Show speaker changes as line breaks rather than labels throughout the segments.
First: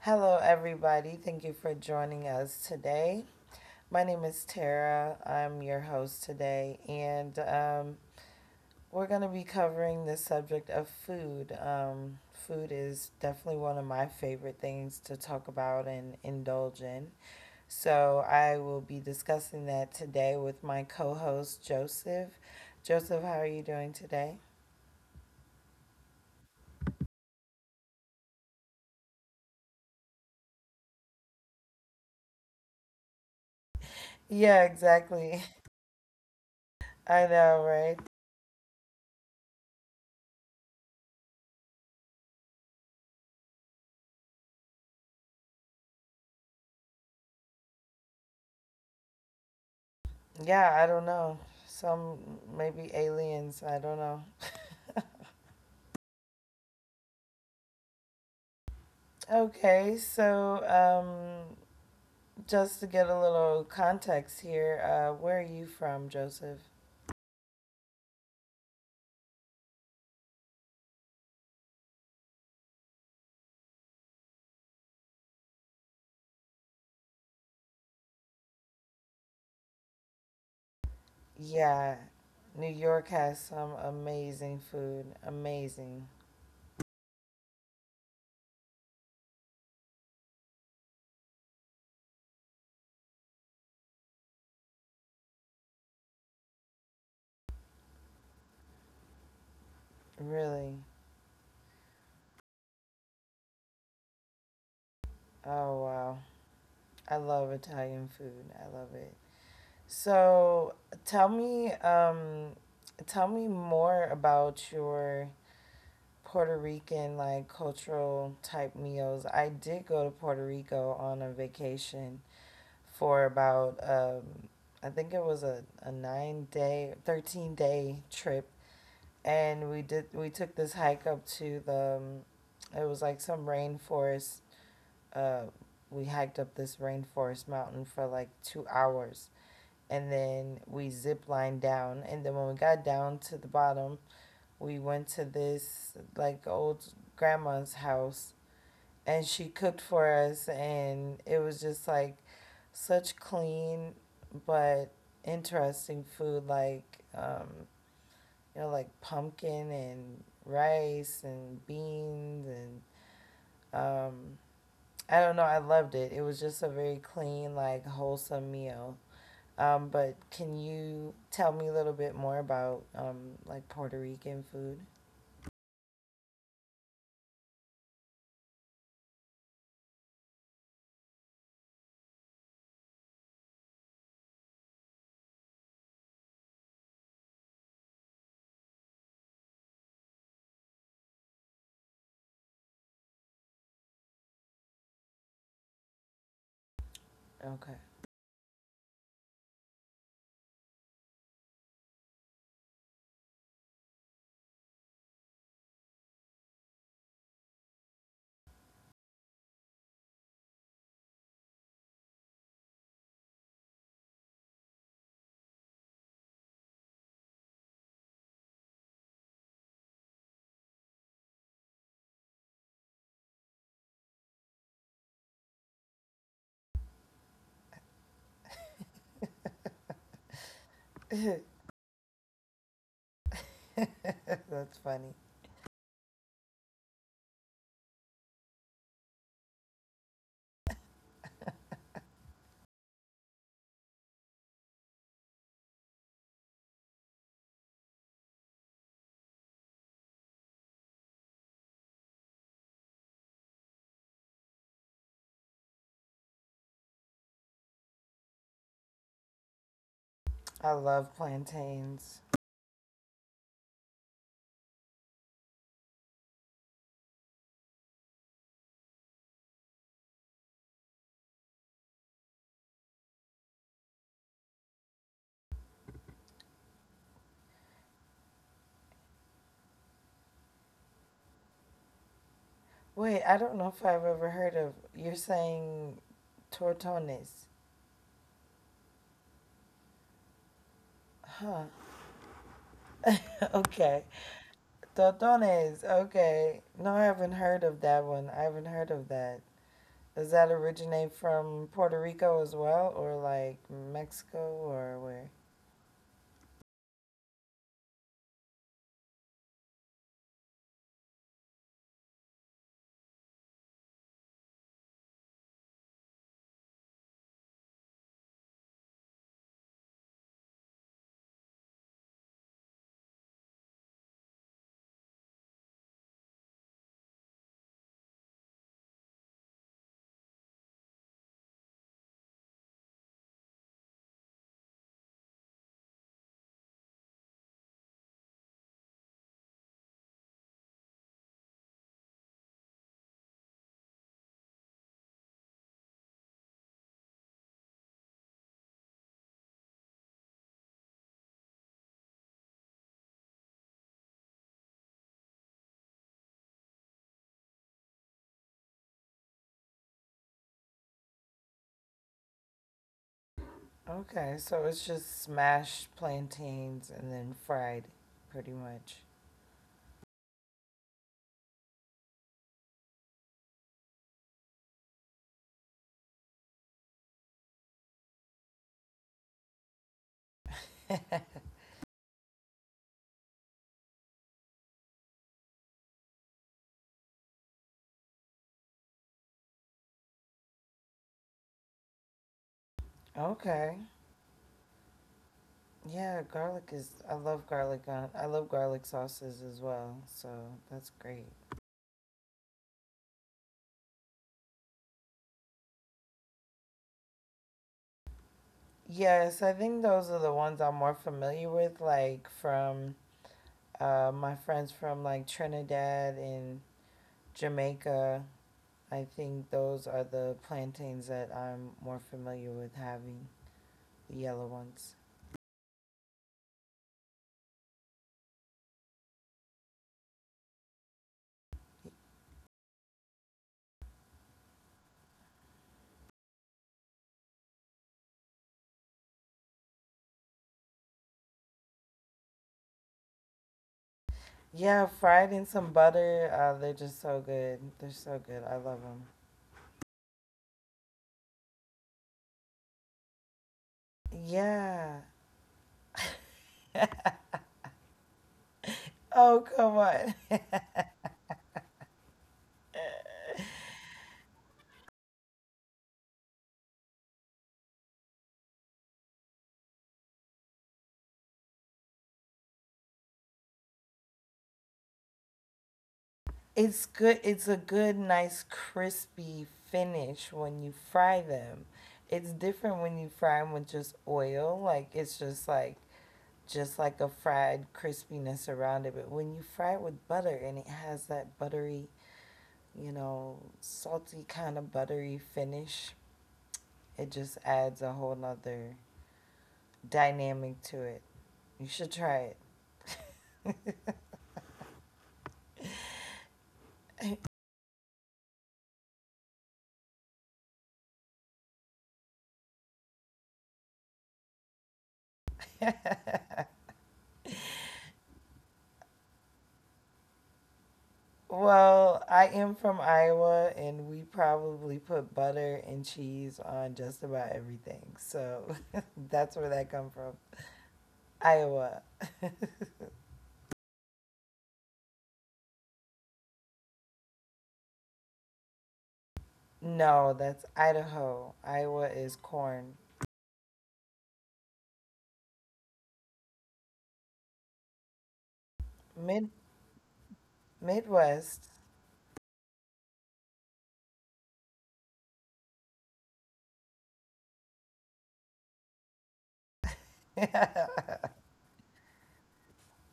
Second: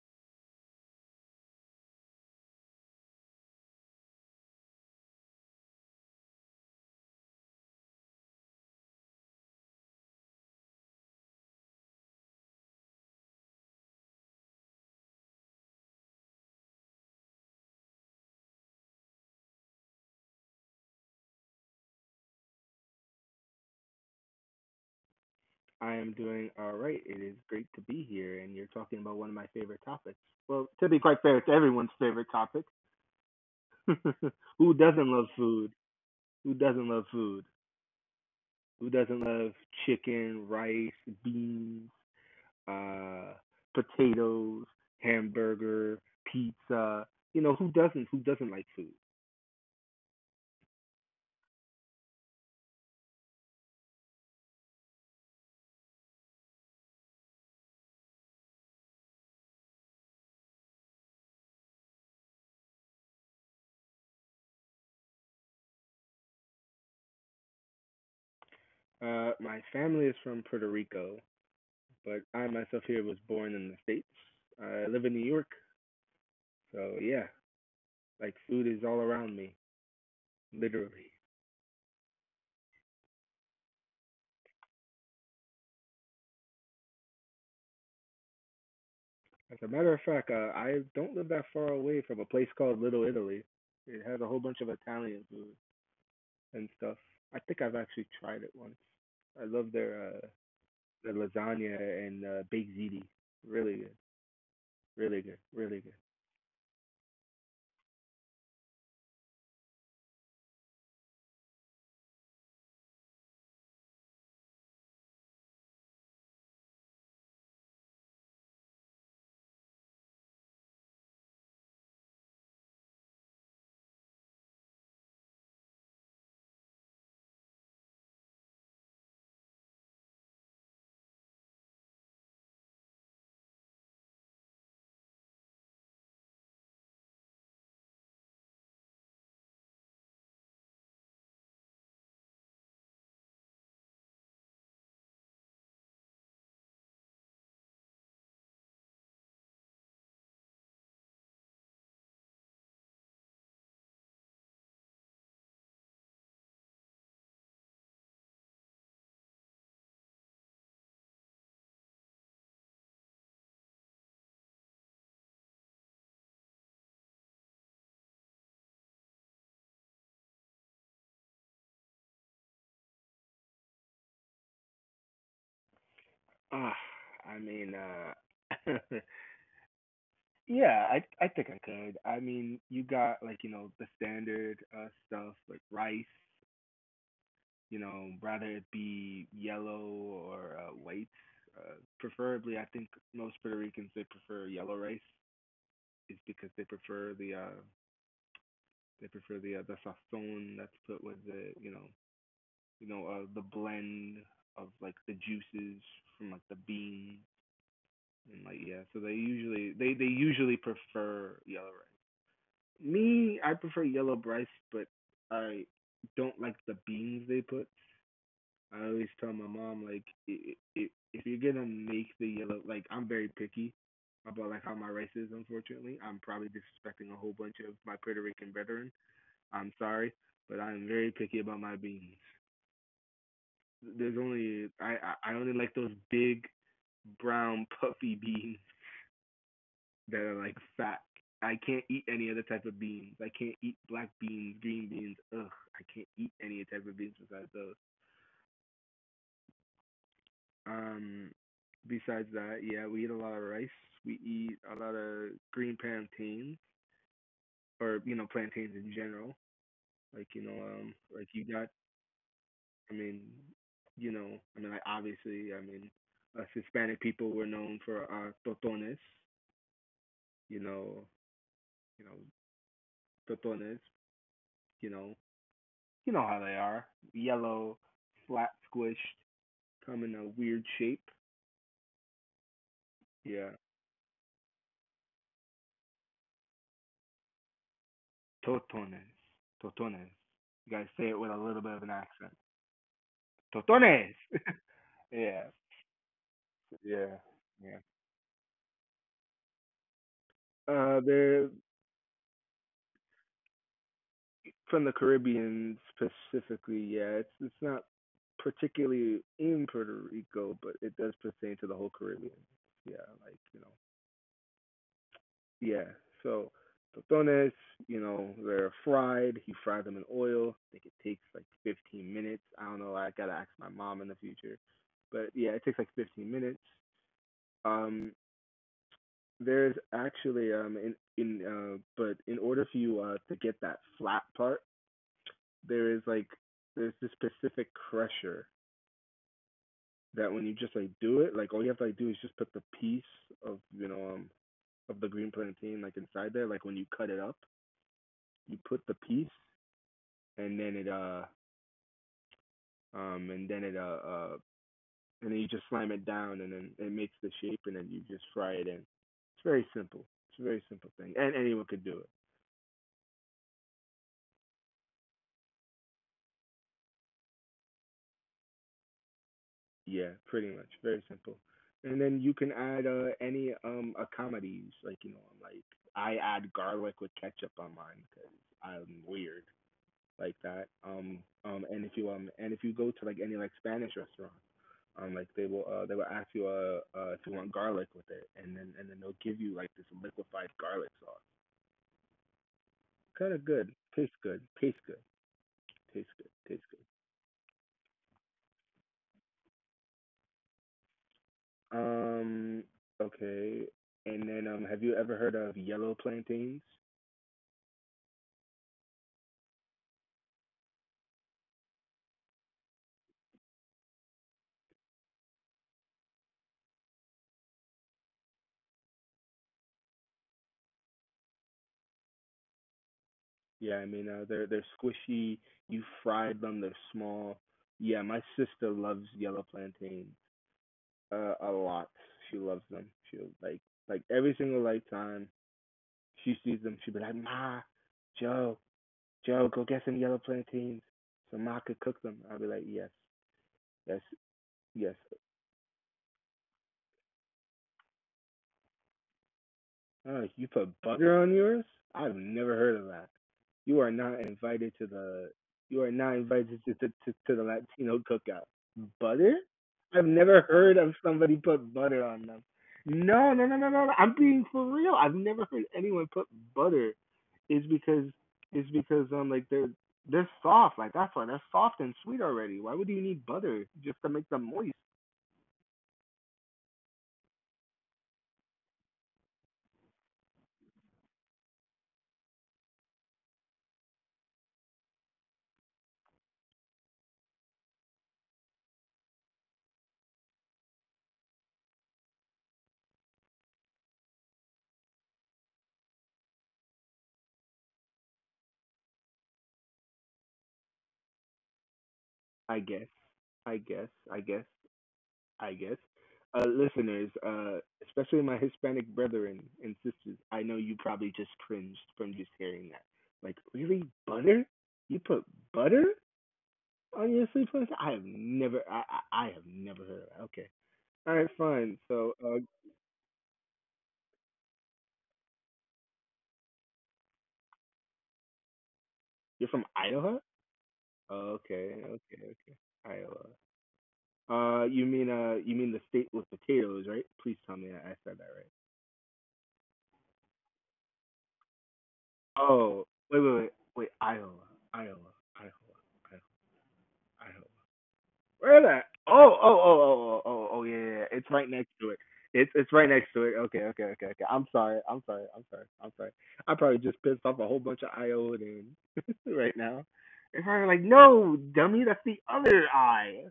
Hello, everybody. Thank you for joining us today. My name is Tara. I'm your host today, and we're going to be covering the subject of food. Food is definitely one of my favorite things to talk about and indulge in. So, I will be discussing that today with my co host, Joseph. Joseph, how are you doing today?
I am doing all right. It is great to be here, and you're talking about one of my favorite topics. Well, to be quite fair, it's everyone's favorite topic. Who doesn't
Yeah,
love food?
exactly.
Who doesn't love food?
I know, right?
Who doesn't love chicken, rice, beans, uh, potatoes, hamburger, pizza? You know, who doesn't? Who doesn't like food?
Yeah, I don't know. Some maybe aliens. I don't know. Okay, so just to get a little context here, where are you from, Joseph?
My family is from Puerto Rico, but I myself here was born in the States. I live in New York, so yeah, like food is all around me. Literally.
Yeah, New York has some amazing food. Amazing.
As a matter of fact, I don't live that far away from a place called Little Italy. It has a whole bunch of Italian food and stuff. I think I've actually tried it once. I love their uh,
Really.
their lasagna and baked ziti. Really good, really good, really good.
Oh, wow. I love Italian food. I love it. So tell me, um, tell me more about your Puerto Rican like cultural type meals. I did go to Puerto Rico on a vacation for about I think it was a 9 day, 13 day trip, and we took this hike up to the it was like some rainforest. Uh, we hiked up this rainforest mountain for like 2 hours, and then we zip lined down, and then when we got down to the bottom, we went to this like old grandma's house and she cooked for us and it was just like such clean but interesting food like you know like pumpkin and rice and beans and um I don't know, I loved it. It was just a very clean, like wholesome meal. But can you tell me a little bit more about like Puerto Rican food?
Ah, I mean, yeah, I think I could. I mean, you got like you know the standard stuff like rice, you know, rather it be yellow or white. Preferably, I think most Puerto Ricans they prefer yellow rice, is because
Okay.
they prefer the sazon that's put with the the blend of like the juices from like the beans and like yeah. So they usually prefer yellow rice. Me, I prefer yellow rice, but I don't like the beans they put. I always tell my mom like if you're gonna make the yellow like I'm very picky about like how my rice is. Unfortunately, I'm probably disrespecting a whole bunch of my Puerto Rican brethren. I'm sorry, but I'm very picky about my beans. There's only
That's
I
funny.
only like those big brown puffy beans that are like fat. I can't eat any other type of beans. I can't eat black beans, green beans. Ugh, I can't eat any type of beans besides those. Um, Besides that, yeah, we eat a lot of rice. We eat a lot of green plantains or you know plantains in general. Like you know,
I
like
love
you got.
plantains.
I mean, you know, I mean, like obviously, I mean, us Hispanic people were known for our totones. You know, you know, totones. You know, you know how they are. Yellow, flat, squished, come in a weird shape. Yeah,
Wait, I don't know if I've ever heard of. You're saying tortones.
totones, totones. You gotta say it with a little bit of an accent. Totones.
Okay.
Yeah,
Tortones. Okay.
yeah,
No, I haven't
yeah.
heard of that one. I haven't heard of that. Does that originate
They're
from Puerto Rico as well, or like Mexico,
from the
or where?
Caribbean specifically. Yeah, it's not particularly in Puerto Rico, but it does pertain to the whole Caribbean. Yeah, like you know. Yeah, so totones, you know, they're fried. He fried them in oil. I think it takes like 15 minutes. I don't know. I gotta ask my mom in the future, but yeah, it takes like 15 minutes. Um, There's actually in but in order for you to get that flat part, there is like there's this specific crusher that when you just like do it, like all you have to like do is just put the piece of you know of the green plantain like inside there. Like when you cut it up, you put the piece and then it uh um and then it uh uh and then you just slam it down and then it makes the shape and then you just fry it in. It's very simple. It's a very simple thing and anyone could do it.
Okay, so it's just smashed plantains and then fried, pretty much.
Yeah, pretty much. Very simple. And then you can add any accomodities. Like you know, I'm like I add garlic with ketchup on mine because I'm weird like that. Um um and if you um and if you go to like any like Spanish restaurant, like they will ask you if you want garlic with it, and then they'll give you like this liquefied garlic sauce. Kind of good.
Okay.
Tastes good. Tastes good. Tastes good.
Yeah,
Tastes
garlic is. I love garlic on. I love garlic sauces as well. So that's great.
good. Okay. And then have you ever heard of yellow plantains?
Yes, I think those are the ones I'm more familiar with, like from my friends from like Trinidad and Jamaica. I think those are the plantains that I'm more familiar with having,
Yeah, I mean,
the
they're
yellow ones.
squishy. You fried them. They're small. Yeah, my sister loves yellow plantain a lot. She loves them. She'll like every single like time she sees them, she'll be like, Ma, Joe, Joe, go get some yellow plantains so Ma could cook them. I'll be like, Yes, yes,
Yeah,
yes.
fried in some butter. They're just so good. They're so good. I love them.
Oh, you put butter on yours? I've never heard of that. You are not invited to the
Yeah.
you are not invited to the Latino cookout. Butter?
Oh,
I've
come
never
on.
heard of somebody put butter on them. No, no, no, no, no, no. I'm being for real. I've never heard anyone put butter. It's because it's because like they're soft. Like that's why they're soft and sweet already. Why would you need butter just to make them moist?
It's good. It's a good, nice, crispy finish when you fry them. It's different when you fry them with just oil. Like it's just like a fried crispiness around it. But when you fry it with butter and it has that buttery, you know, salty kind of buttery finish, it just adds a whole nother dynamic to it. You should
I
try
guess. I guess. I guess. I guess, listeners, especially my Hispanic brethren and sisters, I know you probably just cringed from just hearing that. Like, really, butter? You put butter
it.
on your sleep cleanser? I have never heard of that. Okay, all right, fine. So,
Well, I am from Iowa, and we probably put butter and cheese on just about everything. So
you're from
that's where that
Iowa?
come from.
Okay,
Iowa.
okay, okay, Iowa. You mean the state with potatoes, right? Please tell me I said that right.
No, that's Idaho. Iowa is
Oh,
corn.
wait, wait, wait, wait, Iowa, Iowa, Iowa, Iowa, Iowa. Where that? Oh, oh,
Mid
oh, oh, oh, oh, oh, yeah, yeah, yeah. It's right next
Midwest.
to it. It's right next to it. Okay, okay, okay, okay. I'm sorry. I'm sorry. I'm sorry. I'm sorry. I probably just pissed off a whole bunch of Iodans right now. They're probably like, no, dummy, that's the other eye.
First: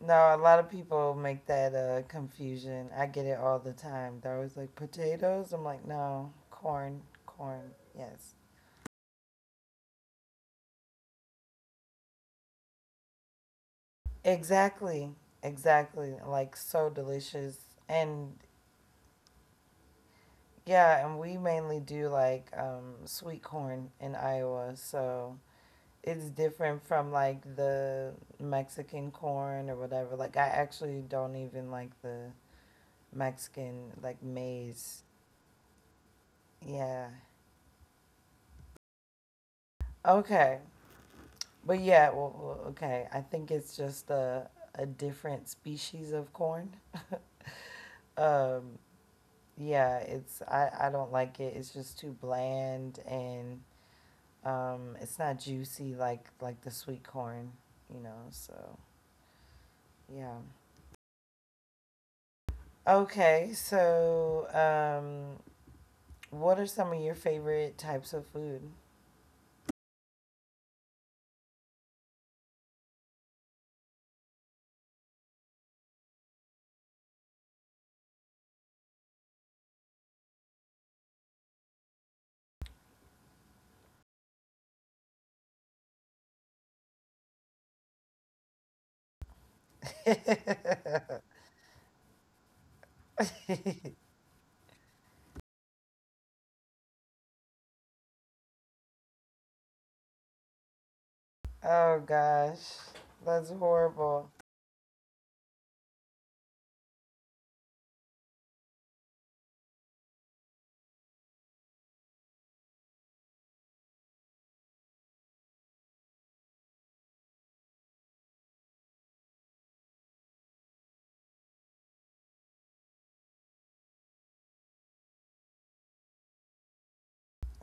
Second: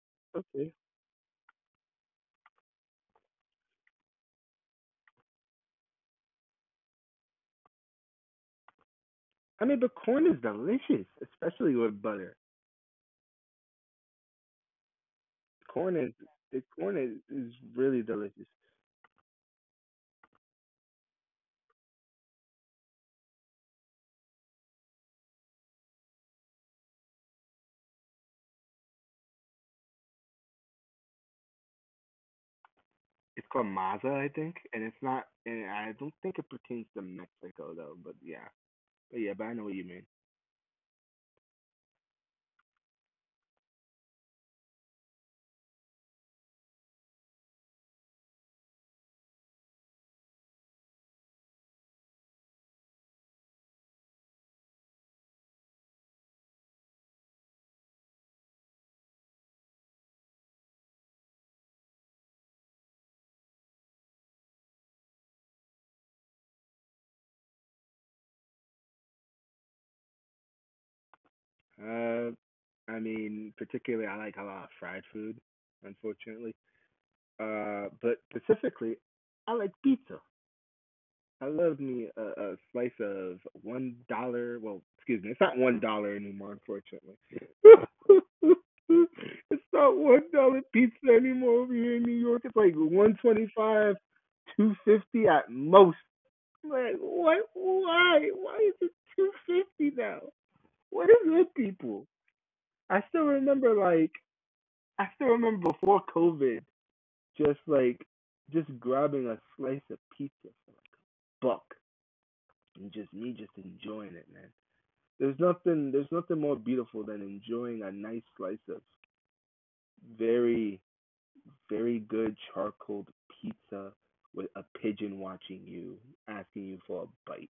No, a lot of
Okay.
people make that confusion. I get it all the time. They're always like potatoes. I'm like, no, corn, corn. Yes.
I mean, but corn is delicious, especially with butter.
Exactly.
Corn is
Exactly. Like
the
so
corn is
delicious.
really
And
delicious.
yeah, and we mainly do like sweet corn in Iowa, so it's different from like the Mexican corn or whatever. Like I actually don't even like the
It's called
Mexican
maza,
like
I think, and
maize.
it's not. And I don't think it pertains
Yeah.
to Mexico though. But I know what you mean.
Okay. But yeah, well, well, okay. I think it's just a different species of corn. Um yeah, it's I don't like it. It's just too bland and it's not juicy like the sweet corn, you know. So yeah. Okay, so what are some of your favorite types of food?
Uh, I mean, particularly, I like a lot of fried food, unfortunately. But specifically, I like pizza. I love me a slice of $1. Well, excuse me, it's not $1 anymore, unfortunately. It's not $1 pizza anymore over here in New York. It's like 1.25, 2.50 at most. I'm like, what? Why? Why is it 2.50 now? What is with
Oh
people?
gosh,
I still
that's
remember like
horrible.
I still remember before COVID, just like just grabbing a slice of pizza for like a buck and just me just enjoying it, man. There's nothing more beautiful than enjoying a nice slice of very very good charcoal pizza with a pigeon watching you, asking you for a bite.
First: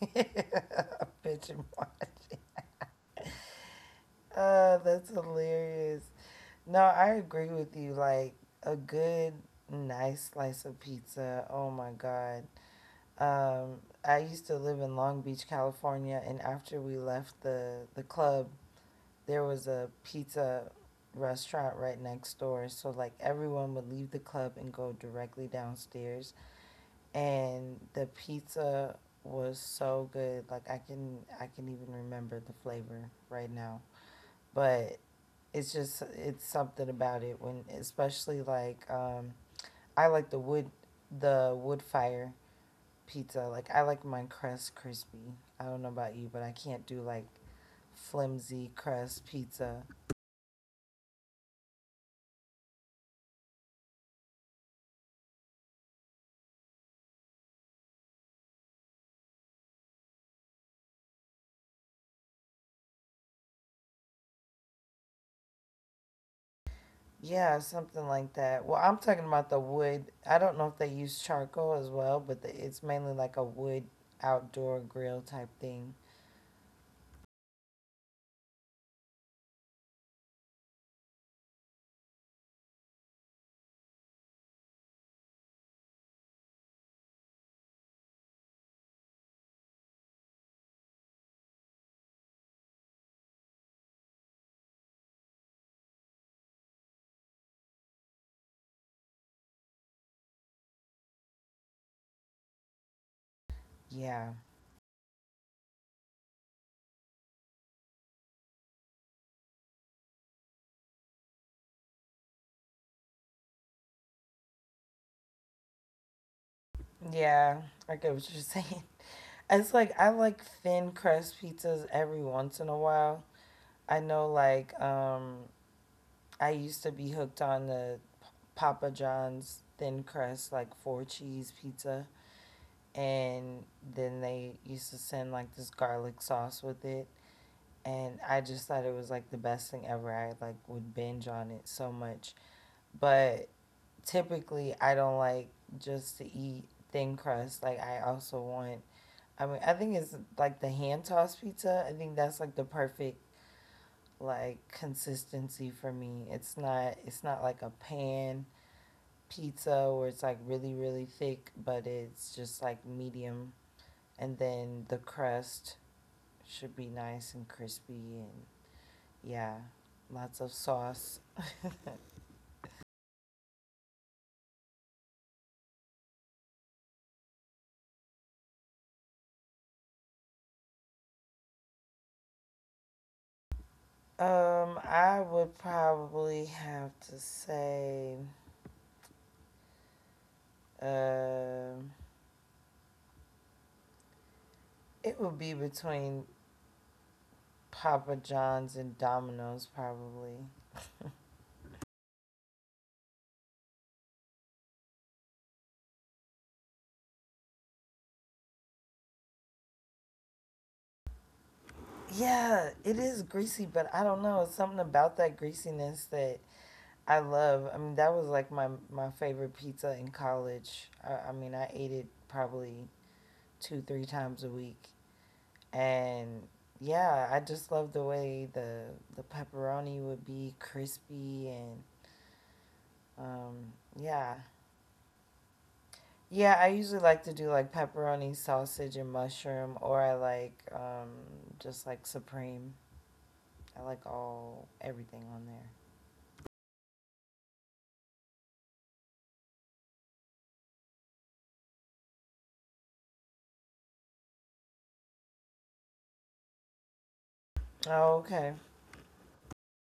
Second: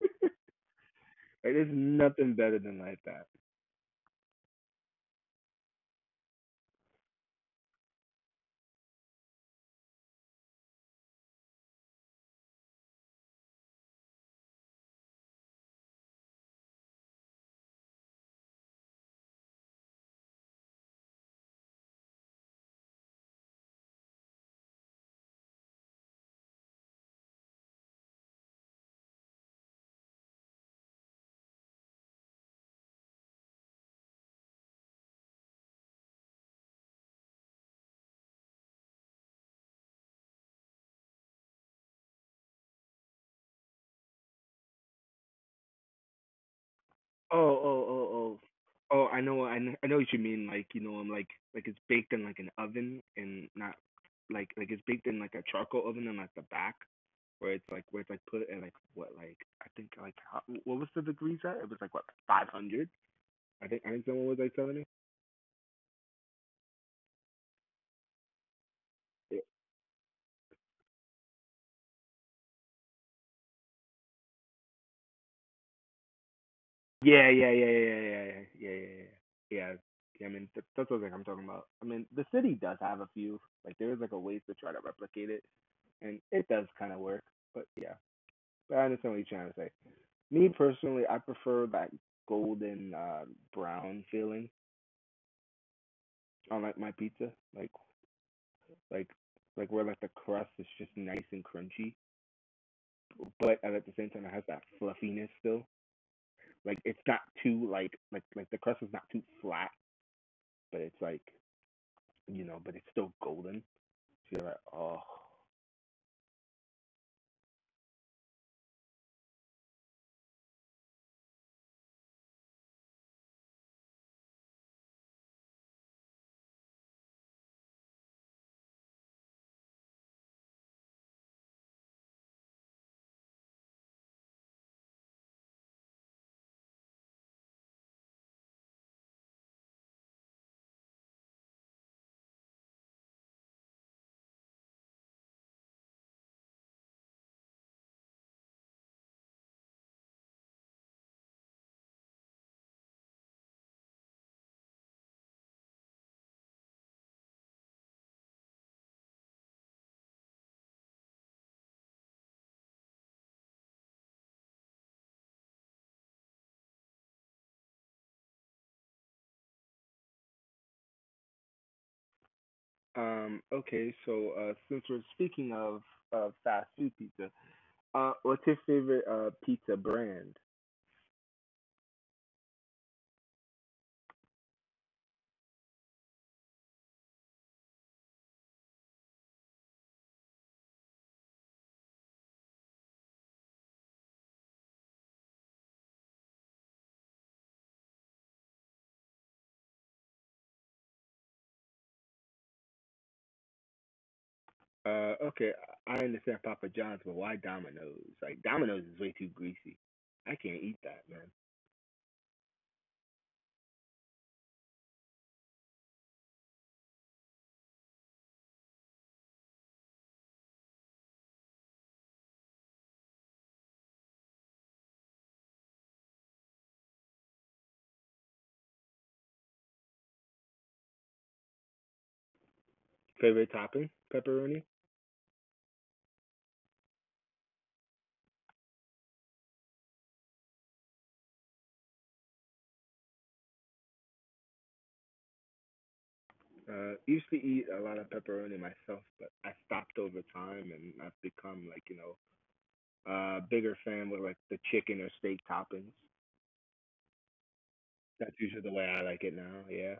Like,
Bitch and
there's nothing
watching.
better than like that.
That's hilarious. No, I agree with you. Like a good, nice slice of pizza. Oh my god. Um, I used to live in Long Beach, California, and after we left the club, there was a pizza restaurant right next door. So like everyone would leave the club and go directly downstairs, and the pizza was so good. Like I can even remember the flavor right now, but it's just it's something about it when especially like I like the wood fire pizza. Like I like my crust crispy. I don't know about you, but I can't do like
Oh, oh, oh, oh.
flimsy
Oh,
crust pizza.
I know what you mean. Like, you know, I'm like, it's baked in like an oven and not like it's baked in like a charcoal oven and like the back where it's like put at like what, like I think like how, what was the degrees at? It was like what, 500? I think someone was like telling me.
Yeah, something like that. Well, I'm talking
Y-
about the wood. I don't know if they use charcoal as well, but the, it's mainly like a wood outdoor grill type thing.
Yeah, yeah, yeah, yeah, yeah, yeah, yeah, yeah, yeah. Yeah, yeah, yeah, I mean, that's what like I'm talking about. I mean, the city does have a few. Like, there is like a ways to try to replicate it, and it does kind of work. But yeah. But I understand what you're trying to say. Me personally, I prefer that golden brown feeling on like my pizza, like like where like the crust is just nice and crunchy, but at the same time
Yeah.
it has that fluffiness still. Like it's not too the crust is not too flat, but it's like you know, but it's still golden. So you're like, oh.
Yeah, I get what you're saying. It's like I like thin crust pizzas every once in a while. I know like I used to be hooked on the Papa John's thin crust, like four cheese pizza. And then they used to send like this garlic sauce with it. And I just thought it was like the best thing ever. I like would binge on it so much. But typically, I don't like just to eat thin crust. Like, I also want, I mean, I think it's like the hand tossed pizza. I think that's like the perfect like consistency for me. It's not like a pan pizza where it's like really, really thick, but it's just like medium. And then the crust should be nice and crispy and yeah, lots of sauce.
Okay. So since we're speaking of fast food pizza, what's your favorite pizza brand?
I would probably have to say um it would be between Papa John's and Domino's probably.
Okay, I understand Papa John's, but why Domino's? Like Domino's is way too greasy. I can't eat that, man.
Yeah, it is greasy, but I don't know. It's something about that greasiness that I love. I mean, that was like my favorite pizza in college. I mean, I ate it probably 2 3 times a week, and yeah, I just love the way the pepperoni would be crispy and
Favorite topping? Pepperoni.
yeah, yeah. I usually like to do like pepperoni, sausage, and mushroom, or I like just like supreme. I like all everything on there.
Used to eat a lot of pepperoni myself, but I stopped over time, and I've become like you know a bigger fan with like the chicken or steak toppings.
Oh,
That's
okay.
usually the way I like it now. Yeah.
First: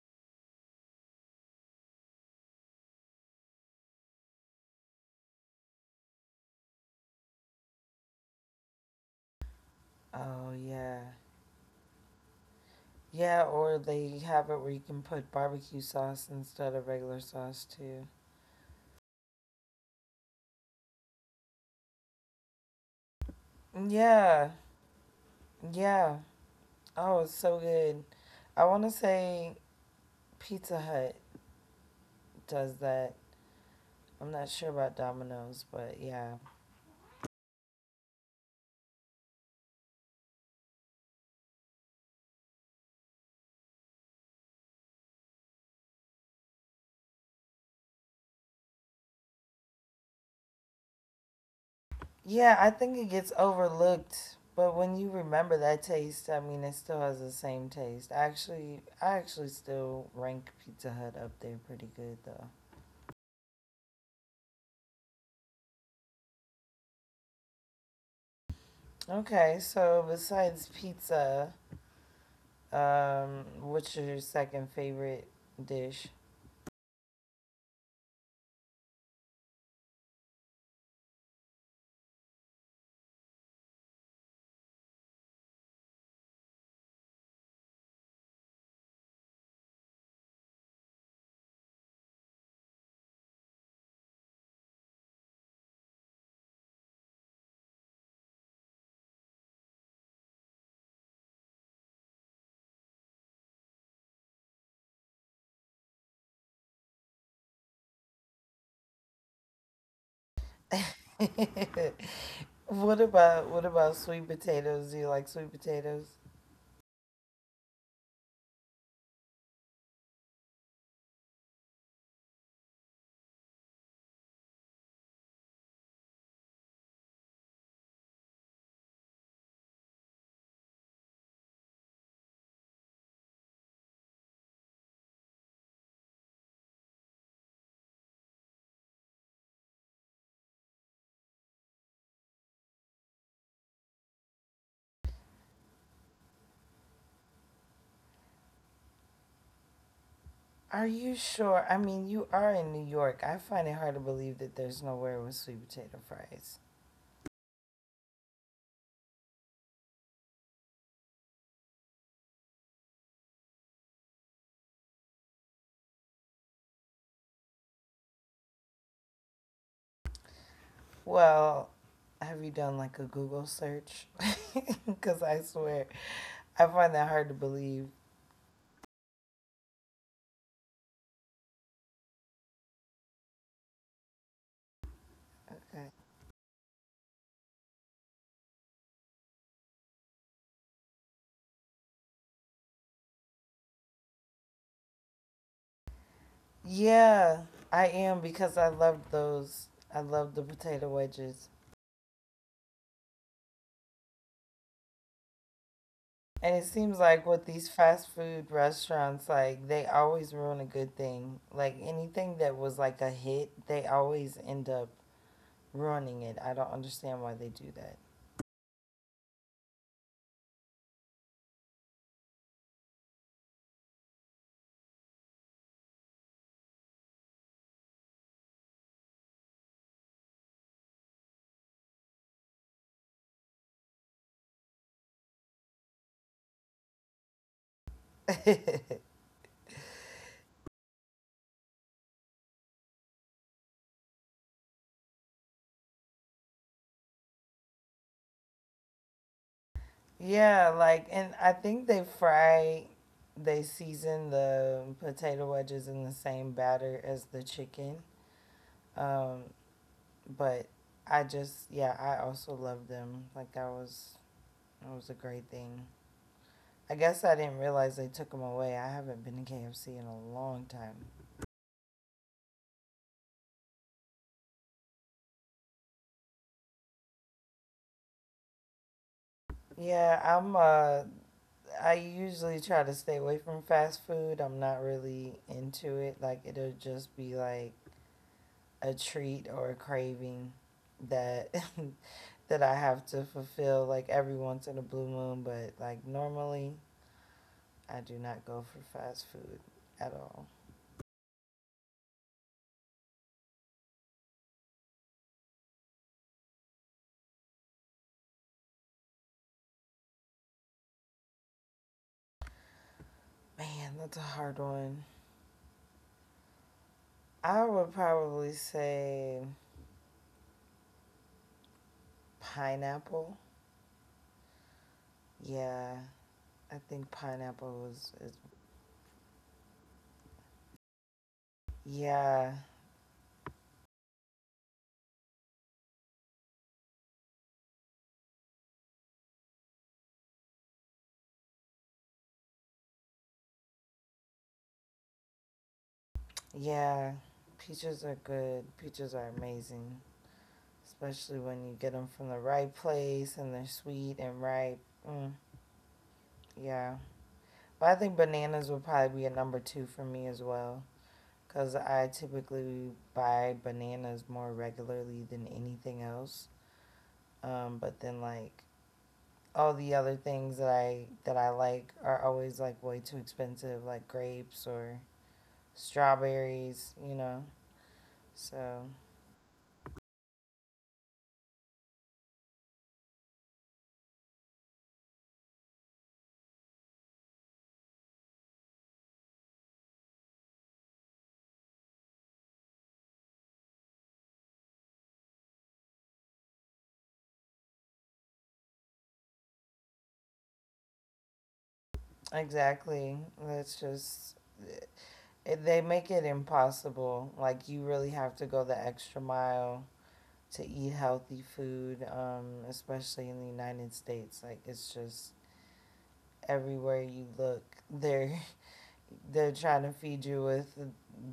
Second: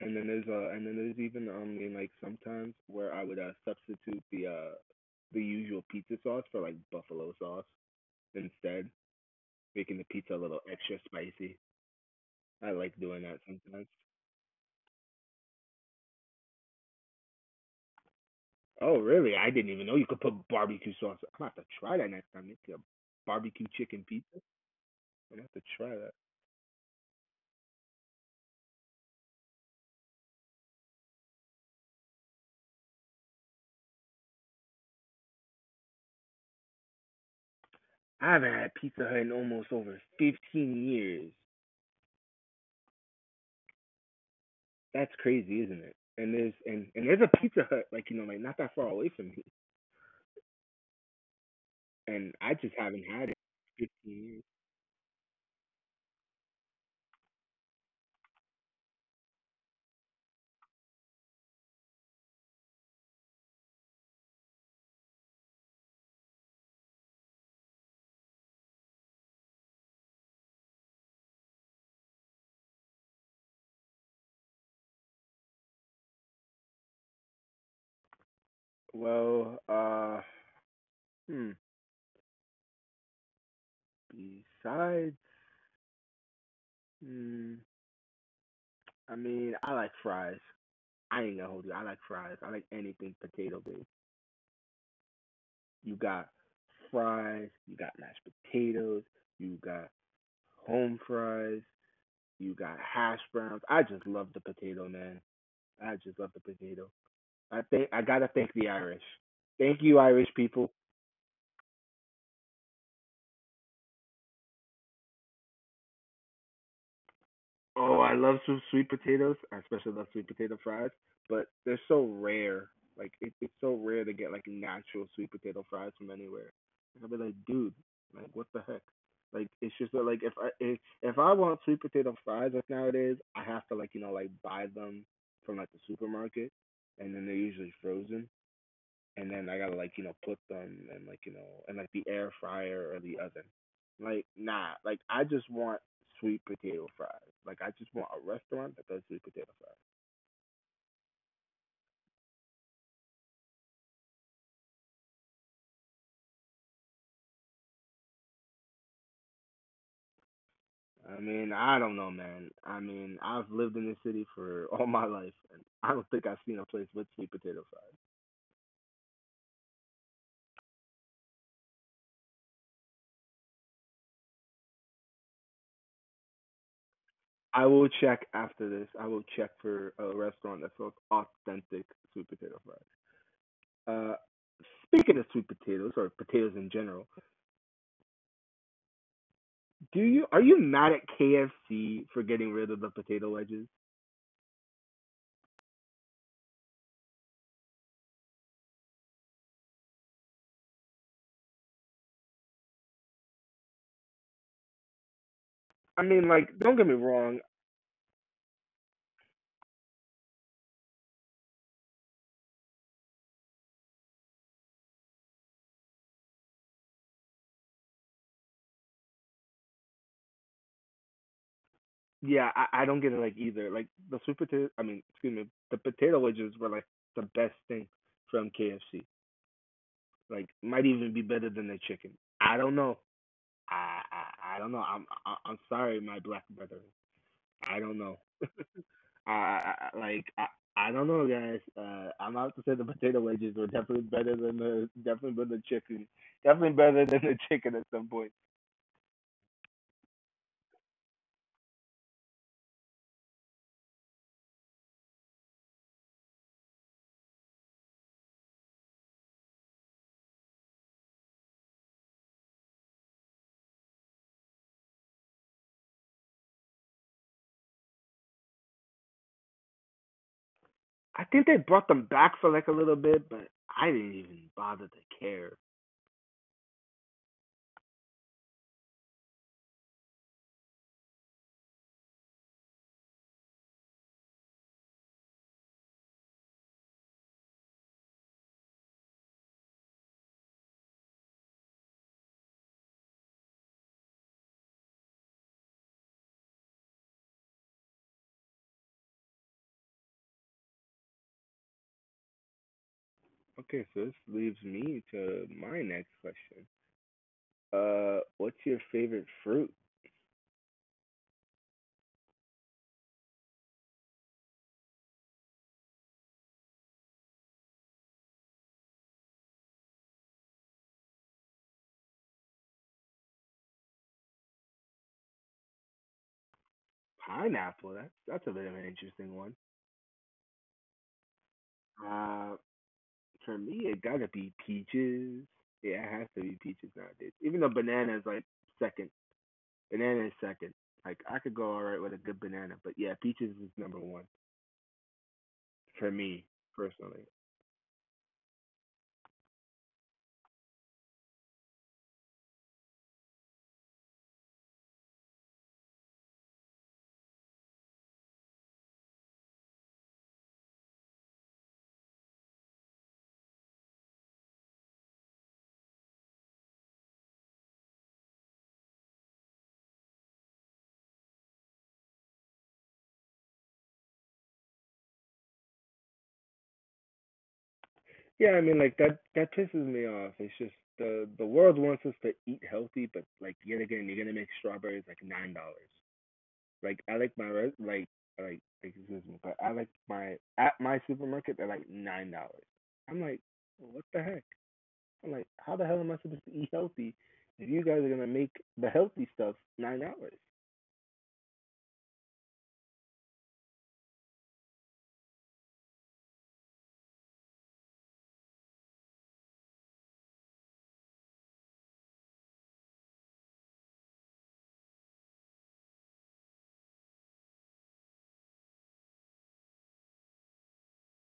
And then there's even like sometimes where I would substitute the usual pizza sauce for like buffalo sauce instead. Making the pizza a
Oh
little
yeah.
extra spicy. I like doing
Yeah,
that
or
sometimes.
they have it where you can put barbecue sauce instead of regular sauce too.
Oh, really? I didn't even know you could put barbecue sauce. I'm gonna have to try that next time. Make a barbecue chicken pizza.
Yeah,
I'm gonna have to try that.
yeah. Oh, it's so good. I want to say Pizza Hut does that. I'm not sure about Domino's, but yeah.
I haven't had Pizza Hut in almost over 15 years. That's crazy, isn't it? And there's a Pizza Hut like not that far away from me, and I
Yeah,
just
I
haven't
think it
had it
gets
in 15 years.
overlooked, but when you remember that taste, I mean, it still has the same taste. Actually, I actually still rank Pizza Hut up there pretty good though. Okay, so besides pizza, what's your second favorite dish?
Well, hmm. Besides, hmm, I mean, I like fries. I ain't gonna hold you. I like fries. I like anything potato based. You got fries, you got mashed potatoes, you got home fries, you got hash browns. I just love the potato, man. I just love the potato. I think I gotta thank the Irish. Thank you, Irish people.
What about sweet potatoes? Do you like sweet potatoes?
Oh, I love sweet potatoes. I especially love sweet potato fries, but they're so rare. It's so rare to get like natural sweet potato fries from anywhere. And I'll be like, dude, like what the heck? Like it's just that, like if I want sweet potato fries like nowadays, I have to like like buy them from like the supermarket, and then they're usually frozen and then I gotta like put them and like and like the air fryer or the oven. Like nah, like I just want sweet potato fries. Like I just want a restaurant that does sweet potato fries.
Are you sure? I mean, you are in New York. I find it hard to believe that there's nowhere with sweet potato fries.
I mean I don't know, man. I mean I've lived in this city for all my life and I don't think I've seen a place with sweet potato fries.
Well, have you done like a Google search? Because I swear, I find that hard to believe.
I will check after this. I will check for a restaurant that sells authentic sweet potato fries. Uh, Speaking of sweet potatoes or potatoes in general, Do you are you mad at KFC for getting rid of the potato wedges?
Yeah, I am because I love those. I love the potato wedges.
I mean,
And it
like, don't
seems
get me
like with
wrong.
these fast food restaurants, like they always ruin a good thing. Like anything that was like a hit, they always end up ruining it. I don't understand why they do that.
Yeah, I don't get it like either. Like the sweet potato. I mean, excuse me, the potato wedges were like the best thing from KFC. Like, might even be better than the chicken. I don't know. I don't know. I'm sorry, my black brother. I don't know. I, I I- like I, I don't know, guys. I'm about to say the potato wedges were definitely better than the chicken. Definitely better than the chicken at some point.
Yeah, like, and I think they fry, they season the potato wedges in the same batter as the chicken. Um, but I just, yeah, I also love them. Like that was a great thing. I guess I didn't realize they took them away. I haven't been to KFC in a long time.
I think they brought them back for like a little bit, but I didn't even bother to care.
Yeah, I'm I usually try to stay away from fast food. I'm not really into it. Like it'll just be like a treat or a craving that that I have to fulfill like every once in a blue moon, but like normally I do not go for fast food at all.
Okay, so this leaves me to my next question. What's your favorite fruit?
Man, that's a hard one. I would probably say pineapple. Yeah, I think pineapple
Pineapple.
is
That's a bit of an interesting one.
yeah,
Uh, for me, it gotta be peaches. Yeah, it has to be peaches nowadays. Even though banana is like second. Banana is second. Like I could go all right with a good banana, but yeah, peaches is number one for me
yeah.
personally.
Peaches are good. Peaches are amazing, especially when you get them from the right place and they're sweet and ripe. Mm, yeah, but I think bananas would probably be a number two for me as well, cause I typically buy bananas more regularly than anything else. But then like all the other things that I like are always like way too expensive, like grapes or strawberries, you know.
Yeah,
So,
I mean, like that that pisses me off. It's just the world wants us to eat healthy, but like yet again, you're gonna make strawberries like $9. Like I like my res- like excuse me, but I like my at my supermarket they're like $9. I'm like, "Well, what the heck? I'm like, how the hell am I supposed to eat healthy if you guys are gonna make the healthy stuff $9?
exactly. That's just, it, they make it impossible. Like, you really have to go the extra mile to eat healthy food, especially in the United States. Like, it's just everywhere you look, they're, they're trying to feed you with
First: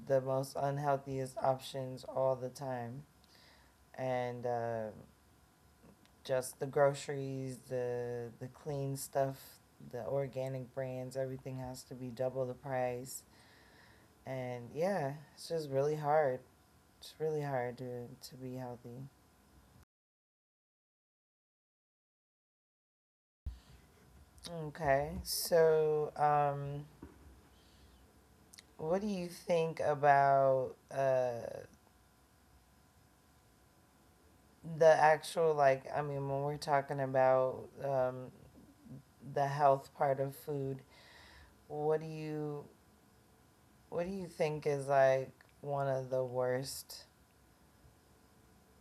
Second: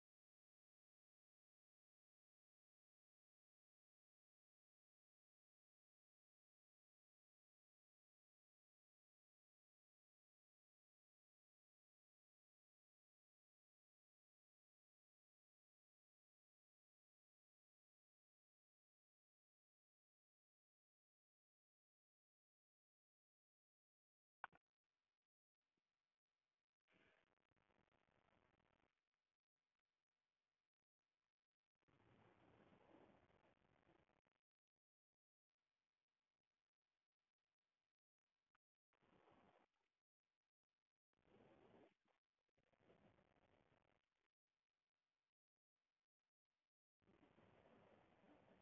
the most unhealthiest options all the time. And, just the groceries, the clean stuff, the organic brands, everything has to be double the price. And yeah, it's just really hard. It's really hard to be healthy. Okay. So, what do you think about the actual like I mean when we're talking about the health part of food, what do you what do you think is like one of the worst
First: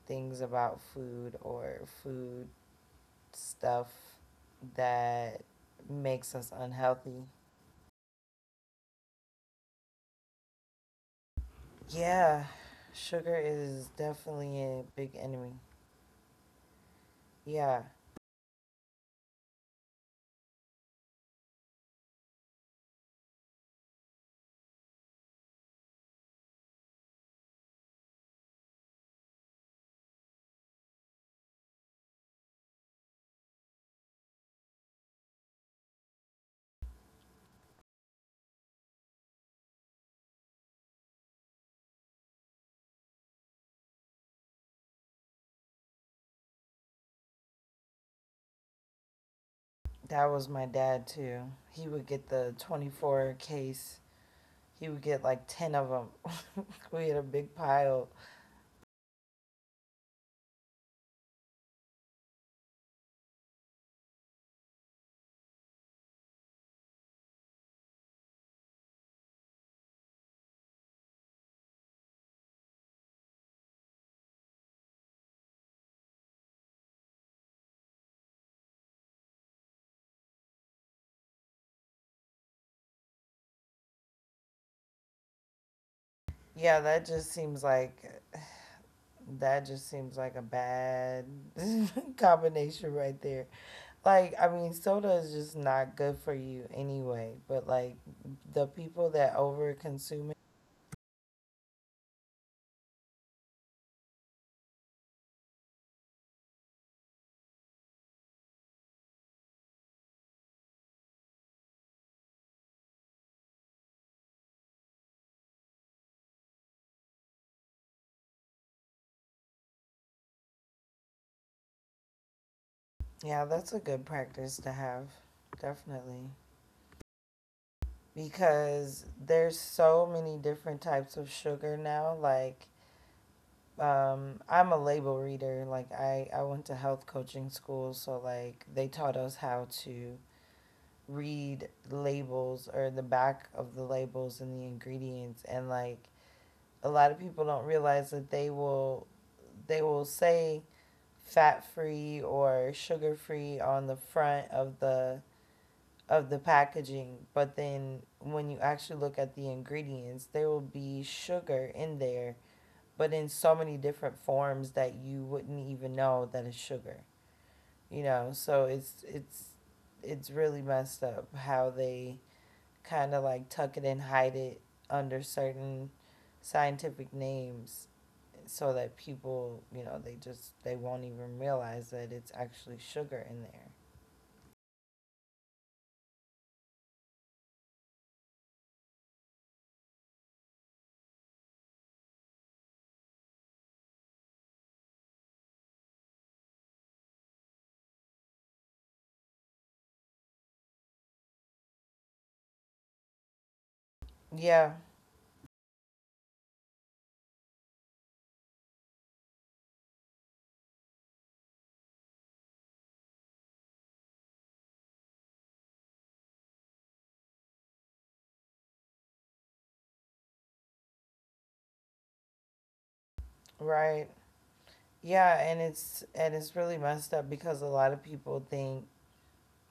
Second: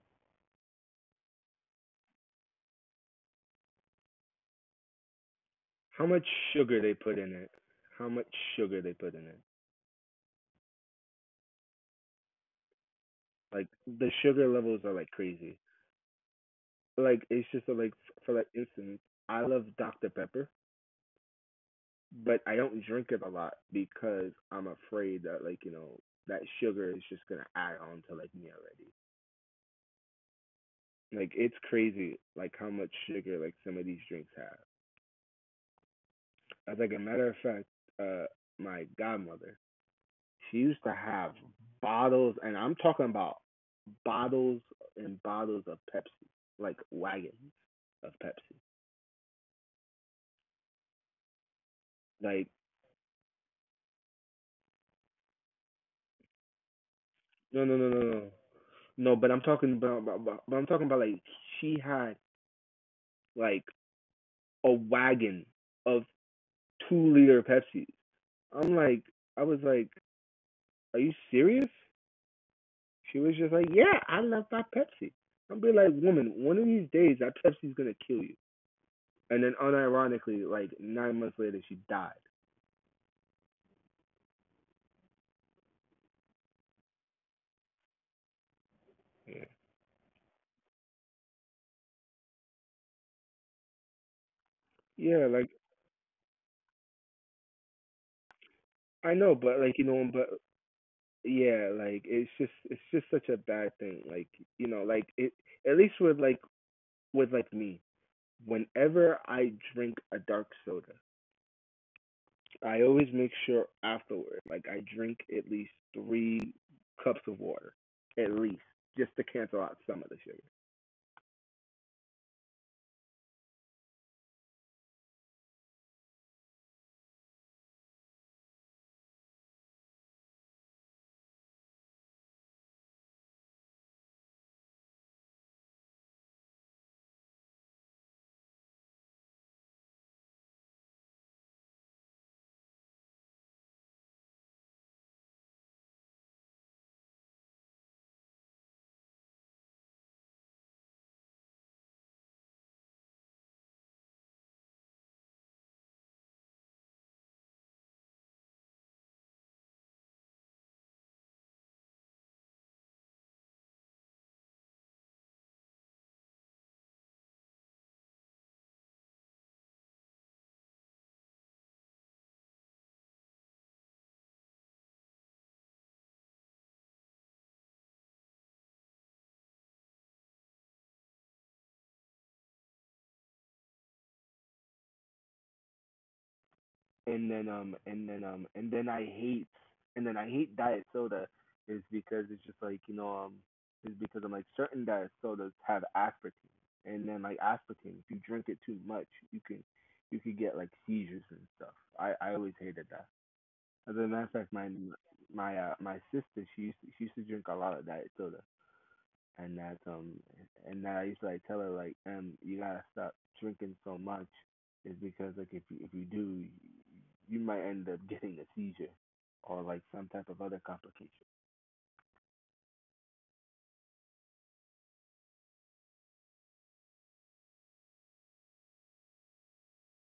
things about food or food stuff that
How much
makes us
sugar they put
unhealthy?
in it? How much sugar they put in it?
Yeah, sugar
Like
is
the sugar
definitely a
levels are like
big enemy.
crazy. Like it's just a,
Yeah,
like For like instance, I love Dr Pepper, but I don't drink it a lot because I'm afraid that like that sugar is just gonna add on to like me already. Like it's crazy like how much sugar like some of these drinks have. As like a matter of fact, uh, my godmother she used to have bottles, and I'm talking about bottles and bottles of Pepsi, like wagons of Pepsi.
that was my dad too. He would get
Like
the 24 case, he would get like 10 of them. We had a big
no no no no
pile.
no no. No, but I'm talking about- but I'm talking about like she had like a wagon of 2 liter Pepsis. I'm like, I was like, are you serious? She was just like, yeah, I love my Pepsi. I'm be like, woman, one of these days that Pepsi's gonna kill you. And then unironically, like 9 months later, she died.
Yeah, that just seems like...
Yeah,
that just seems like a bad combination right there. Like, I
yeah,
mean,
like
soda is just not good for you anyway, but like
I
the
know, but
people
like,
that
but
over consume it.
yeah, like it's just such a bad thing. Like, like it at least with like me, whenever I drink a dark soda, I always make sure afterward, like I drink at least 3 cups of water, at least, just to cancel out some of the sugar.
Yeah, that's a good practice to have. Definitely. Because there's so many different types of sugar now, like I'm a label reader. Like I went to health coaching school, so like they taught us how to read labels or the back of the labels and the ingredients, and like a lot of people don't realize that they will say fat free or sugar free on the front of the packaging, but then when you actually look at the ingredients, there will be sugar in there, but in so many different forms that you wouldn't even know that it's sugar. You know, so it's really messed up how they kind of like tuck it and hide it under certain scientific names so that people, you know, they just they won't even realize that it's actually sugar in there.
And then and then and then I hate and then I hate diet soda is because it's just like is because I'm like certain diet sodas have aspartame, and then like aspartame, if you drink it too much, you can you could get like seizures and stuff. I always hated that. As a matter of fact, my
Yeah,
my uh, my sister she used to drink a lot of diet soda, and that um and that I used to like tell her like you gotta stop drinking so much, is because like if you do, you might end up getting a seizure, or like some type of other complication.
right. Yeah, and it's really messed up because a lot of people think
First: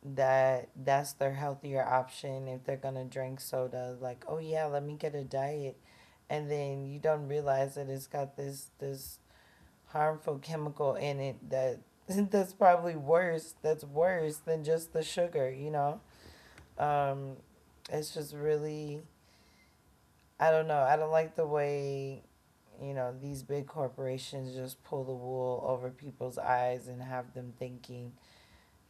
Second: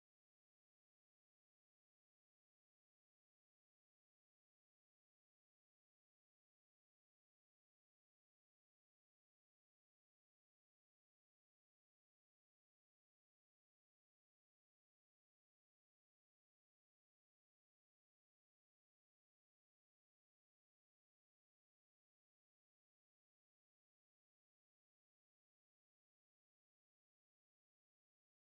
that that's their healthier option if they're gonna drink soda. Like, oh yeah, let me get a diet, and then you don't realize that it's got this harmful chemical in it that that's probably worse. That's worse than just the sugar. You know, um, it's just really... I don't know. I don't like the way, you know, these big corporations just pull the wool over people's eyes and have them thinking,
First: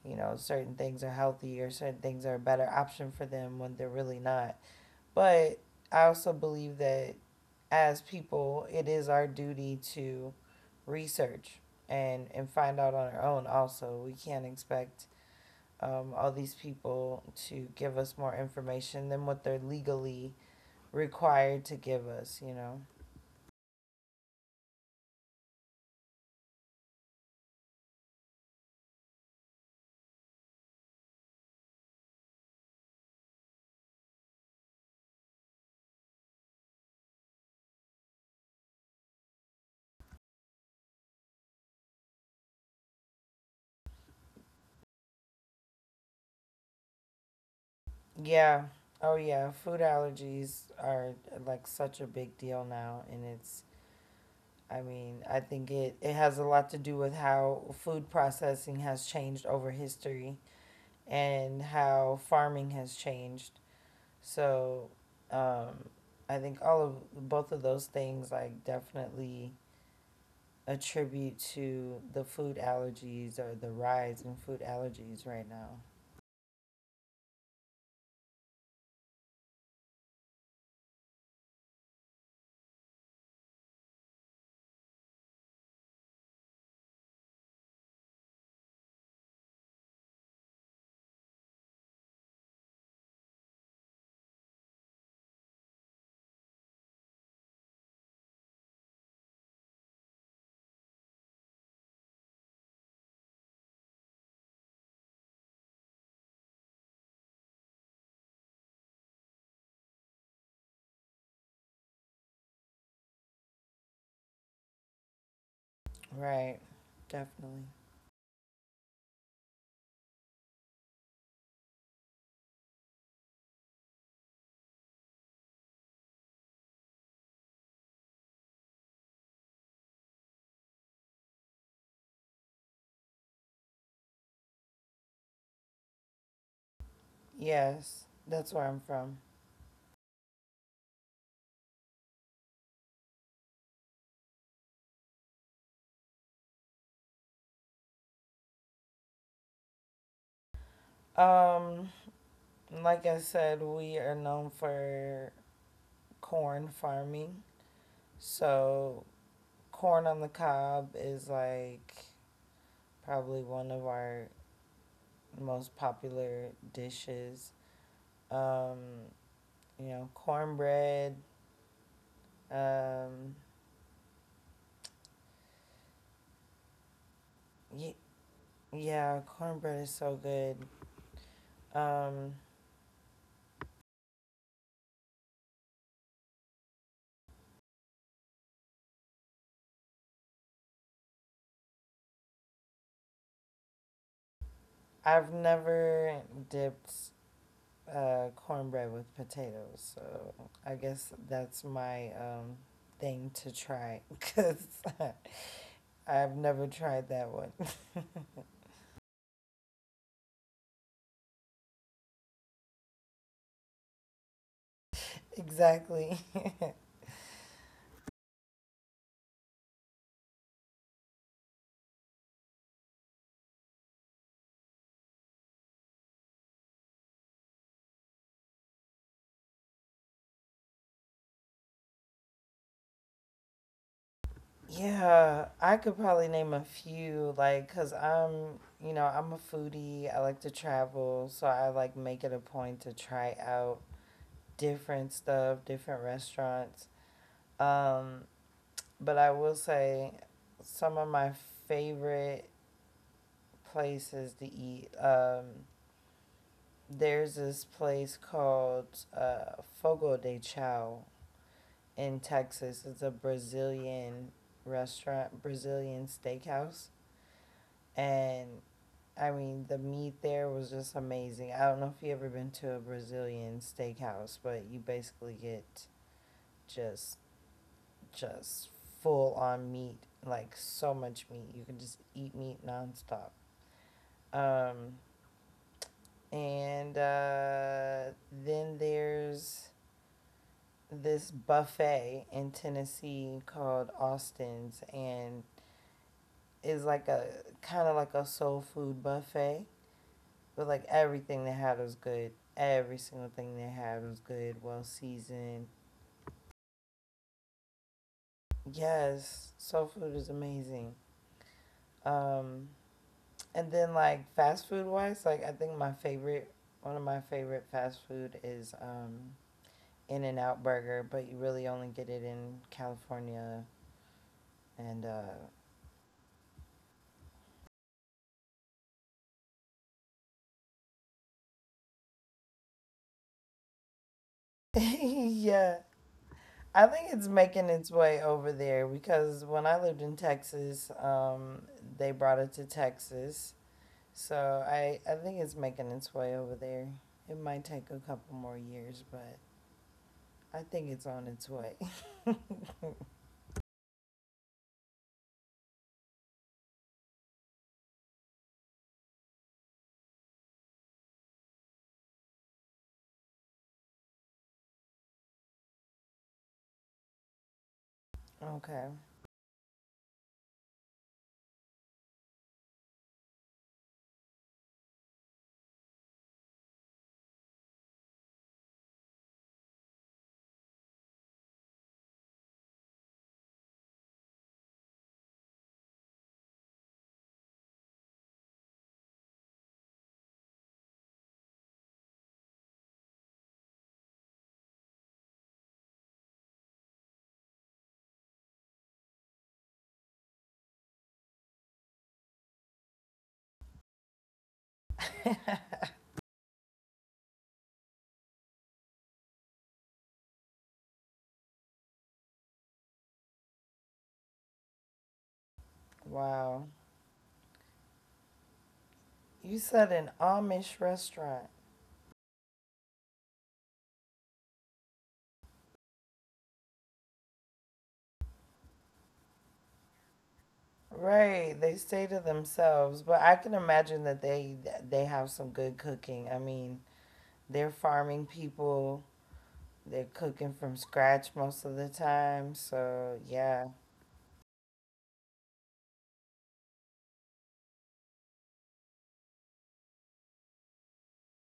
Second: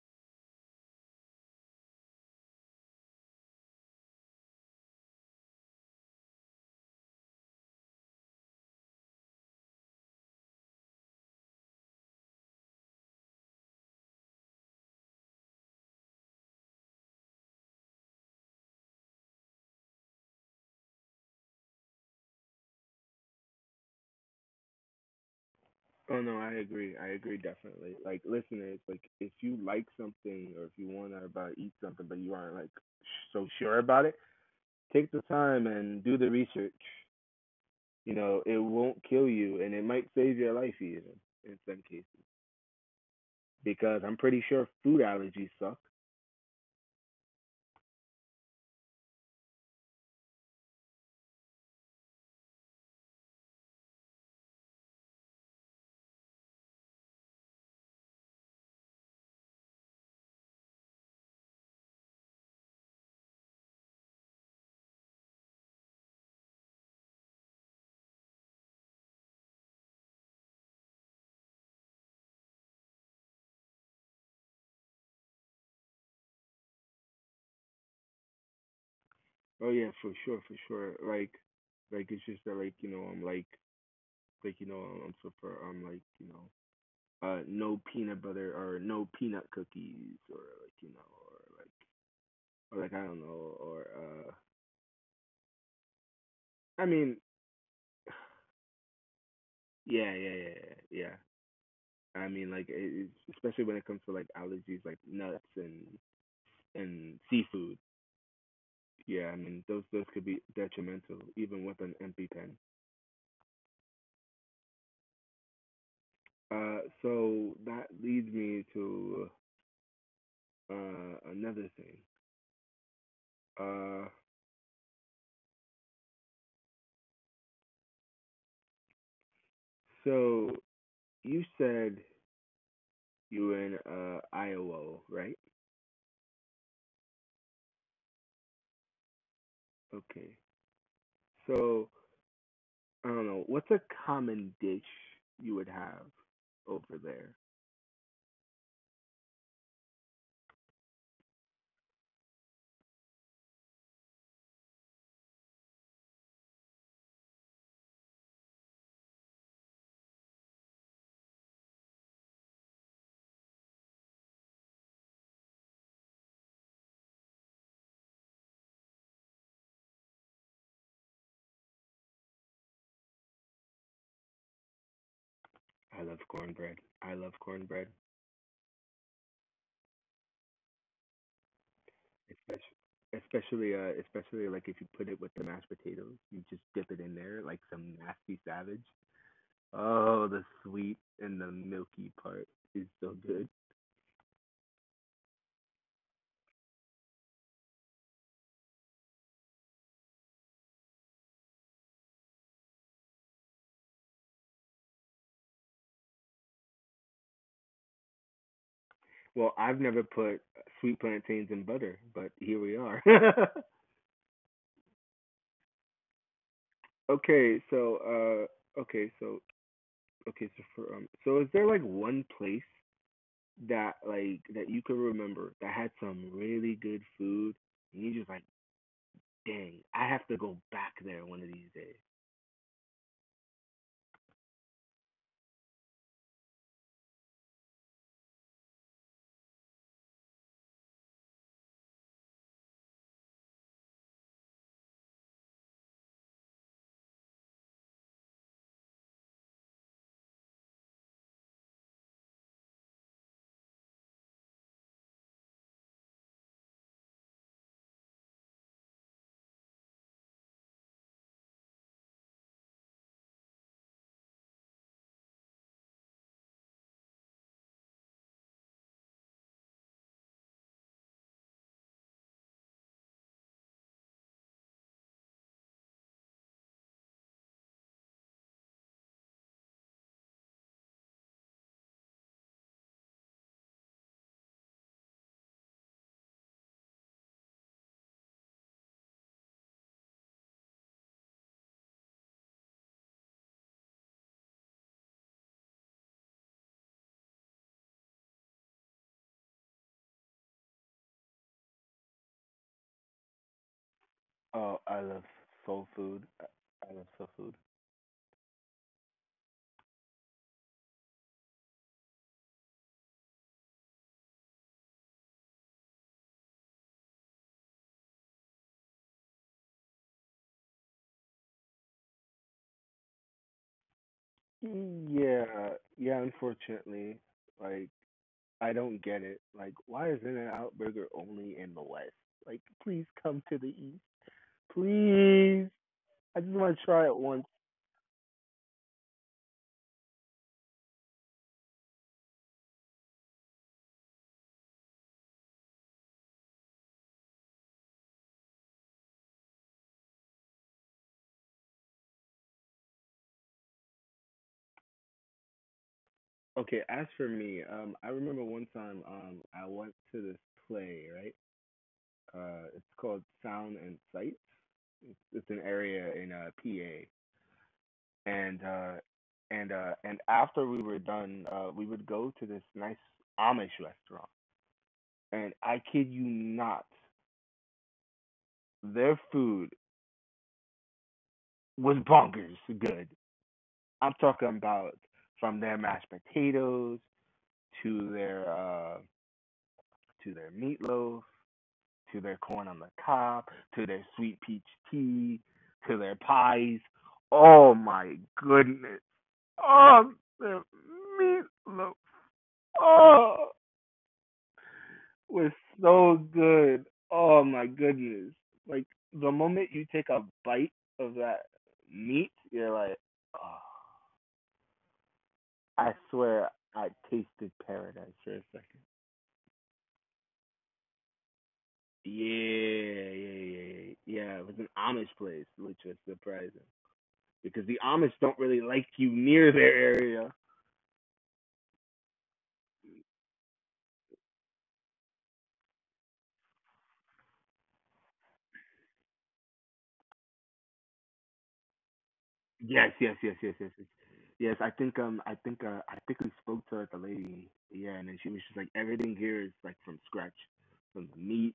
you know, certain things are healthy or certain things are a better option for them when they're really not. But I also believe that as people, it is our duty to research and find out on our own also. We can't expect all these people to give us more information than what they're legally required to give us, you know?
Oh no, I agree. I agree definitely. Like listeners, like if you like something or if you want to about eat something but you aren't like so sure about it, take the time and do the research. You know, it won't kill you and it might save your life even in some cases because I'm pretty sure food allergies suck.
Yeah. Oh yeah, food allergies are like such a big deal now, and it's... I mean, I think it it has a lot to do with how food processing has changed over history and how farming has changed. So, um I think all of both of those things like definitely attribute to the food allergies or the rise in food allergies right now.
Oh yeah, for sure, for sure. Like it's just that like you know I'm like you know I'm so for I'm like you know No peanut butter or no peanut cookies or like or like or like I don't know or I mean yeah yeah yeah yeah. I mean like especially when it comes to like allergies like nuts and seafood. Yeah, I mean those could be detrimental even with an MP10.
Right.
So
Definitely.
that leads me to another thing. Uh, so you said you were in Iowa, right?
Yes. That's where I'm from.
Okay. So I don't know. What's a common dish you would have over there?
Um, like I said, we are known for corn farming. So, corn on the cob is like probably one of our most popular dishes. Um, you know, cornbread. Um,
I love cornbread. I love cornbread,
y- yeah, cornbread is so good. Um,
especially especially like if you put it with the mashed potatoes, you just dip it in there like some nasty savage. Oh, the sweet and the milky part is so good.
I've never dipped cornbread with potatoes. So I guess that's my thing to try, because I've never tried that one.
Well, I've never put sweet plantains in butter, but here we are.
Exactly.
okay, so uh, okay, so okay, so for is there like one place that like that you can remember that had some really good food, and you're just like, dang, I have to go back there one of these days.
Yeah, I could probably name a few, like, because I'm, you know, I'm a foodie. I like to travel, so I like make it a point to try out different stuff, different restaurants. Um, but I will say some of my favorite places to eat. There's this place called Fogo de Chao in Texas. It's a Brazilian restaurant, Brazilian steakhouse. And I mean, the meat there was just amazing. I don't know if you ever been to a Brazilian steakhouse, but you basically get just just full on meat, like so much meat. You can just eat meat nonstop. Um, And Then there's this buffet in Tennessee called Austin's, and is like a kind of like a soul food buffet, but like everything they had was good. Every single thing they had was good,
Oh,
well
I love
seasoned.
soul food. I love soul
Yes, soul food is amazing. Um, and then like fast food wise, like I think my favorite, one of my favorite fast food is In and Out Burger, but you really only get it in California. And
food. Yeah, yeah. Unfortunately, like I don't get it. Like, why is In n Out Burger only in the West? Like, please come to the East. Please.
Yeah,
I just want to
I
try
think
it
it's
once.
making its way over there, because when I lived in Texas, they brought it to Texas. So I think it's making its way over there. It might take a couple more years, but I think it's on its way.
Okay, as for me, I remember one time I went to this play, right? Uh, it's called Sound and Sight. It's an area in PA. And uh
Okay.
and after we were done, we would go to this nice Amish restaurant. And I kid you not, their food was bonkers good. I'm talking about from their mashed potatoes to their uh to their meatloaf to their corn on the cob to their sweet peach tea to their pies. Oh my goodness! Oh, their meatloaf. Oh, was so good. Oh my goodness! Like the moment you take a bite of that meat, you're like, oh, I swear
Wow.
I tasted paradise for a second.
You said an Amish restaurant.
Yeah, yeah, yeah, yeah. It was an Amish place, which was surprising because the Amish don't really like you near their area.
Right, they stay to themselves, but I can imagine that they have some good cooking. I mean, they're farming people. They're cooking from scratch most of the time.
Yes, yes,
So,
yes, yes, yes,
yeah.
yes. Yes, I think I think I think we spoke to like a lady. Yeah, and then she was just like, everything here is like from scratch, from the meat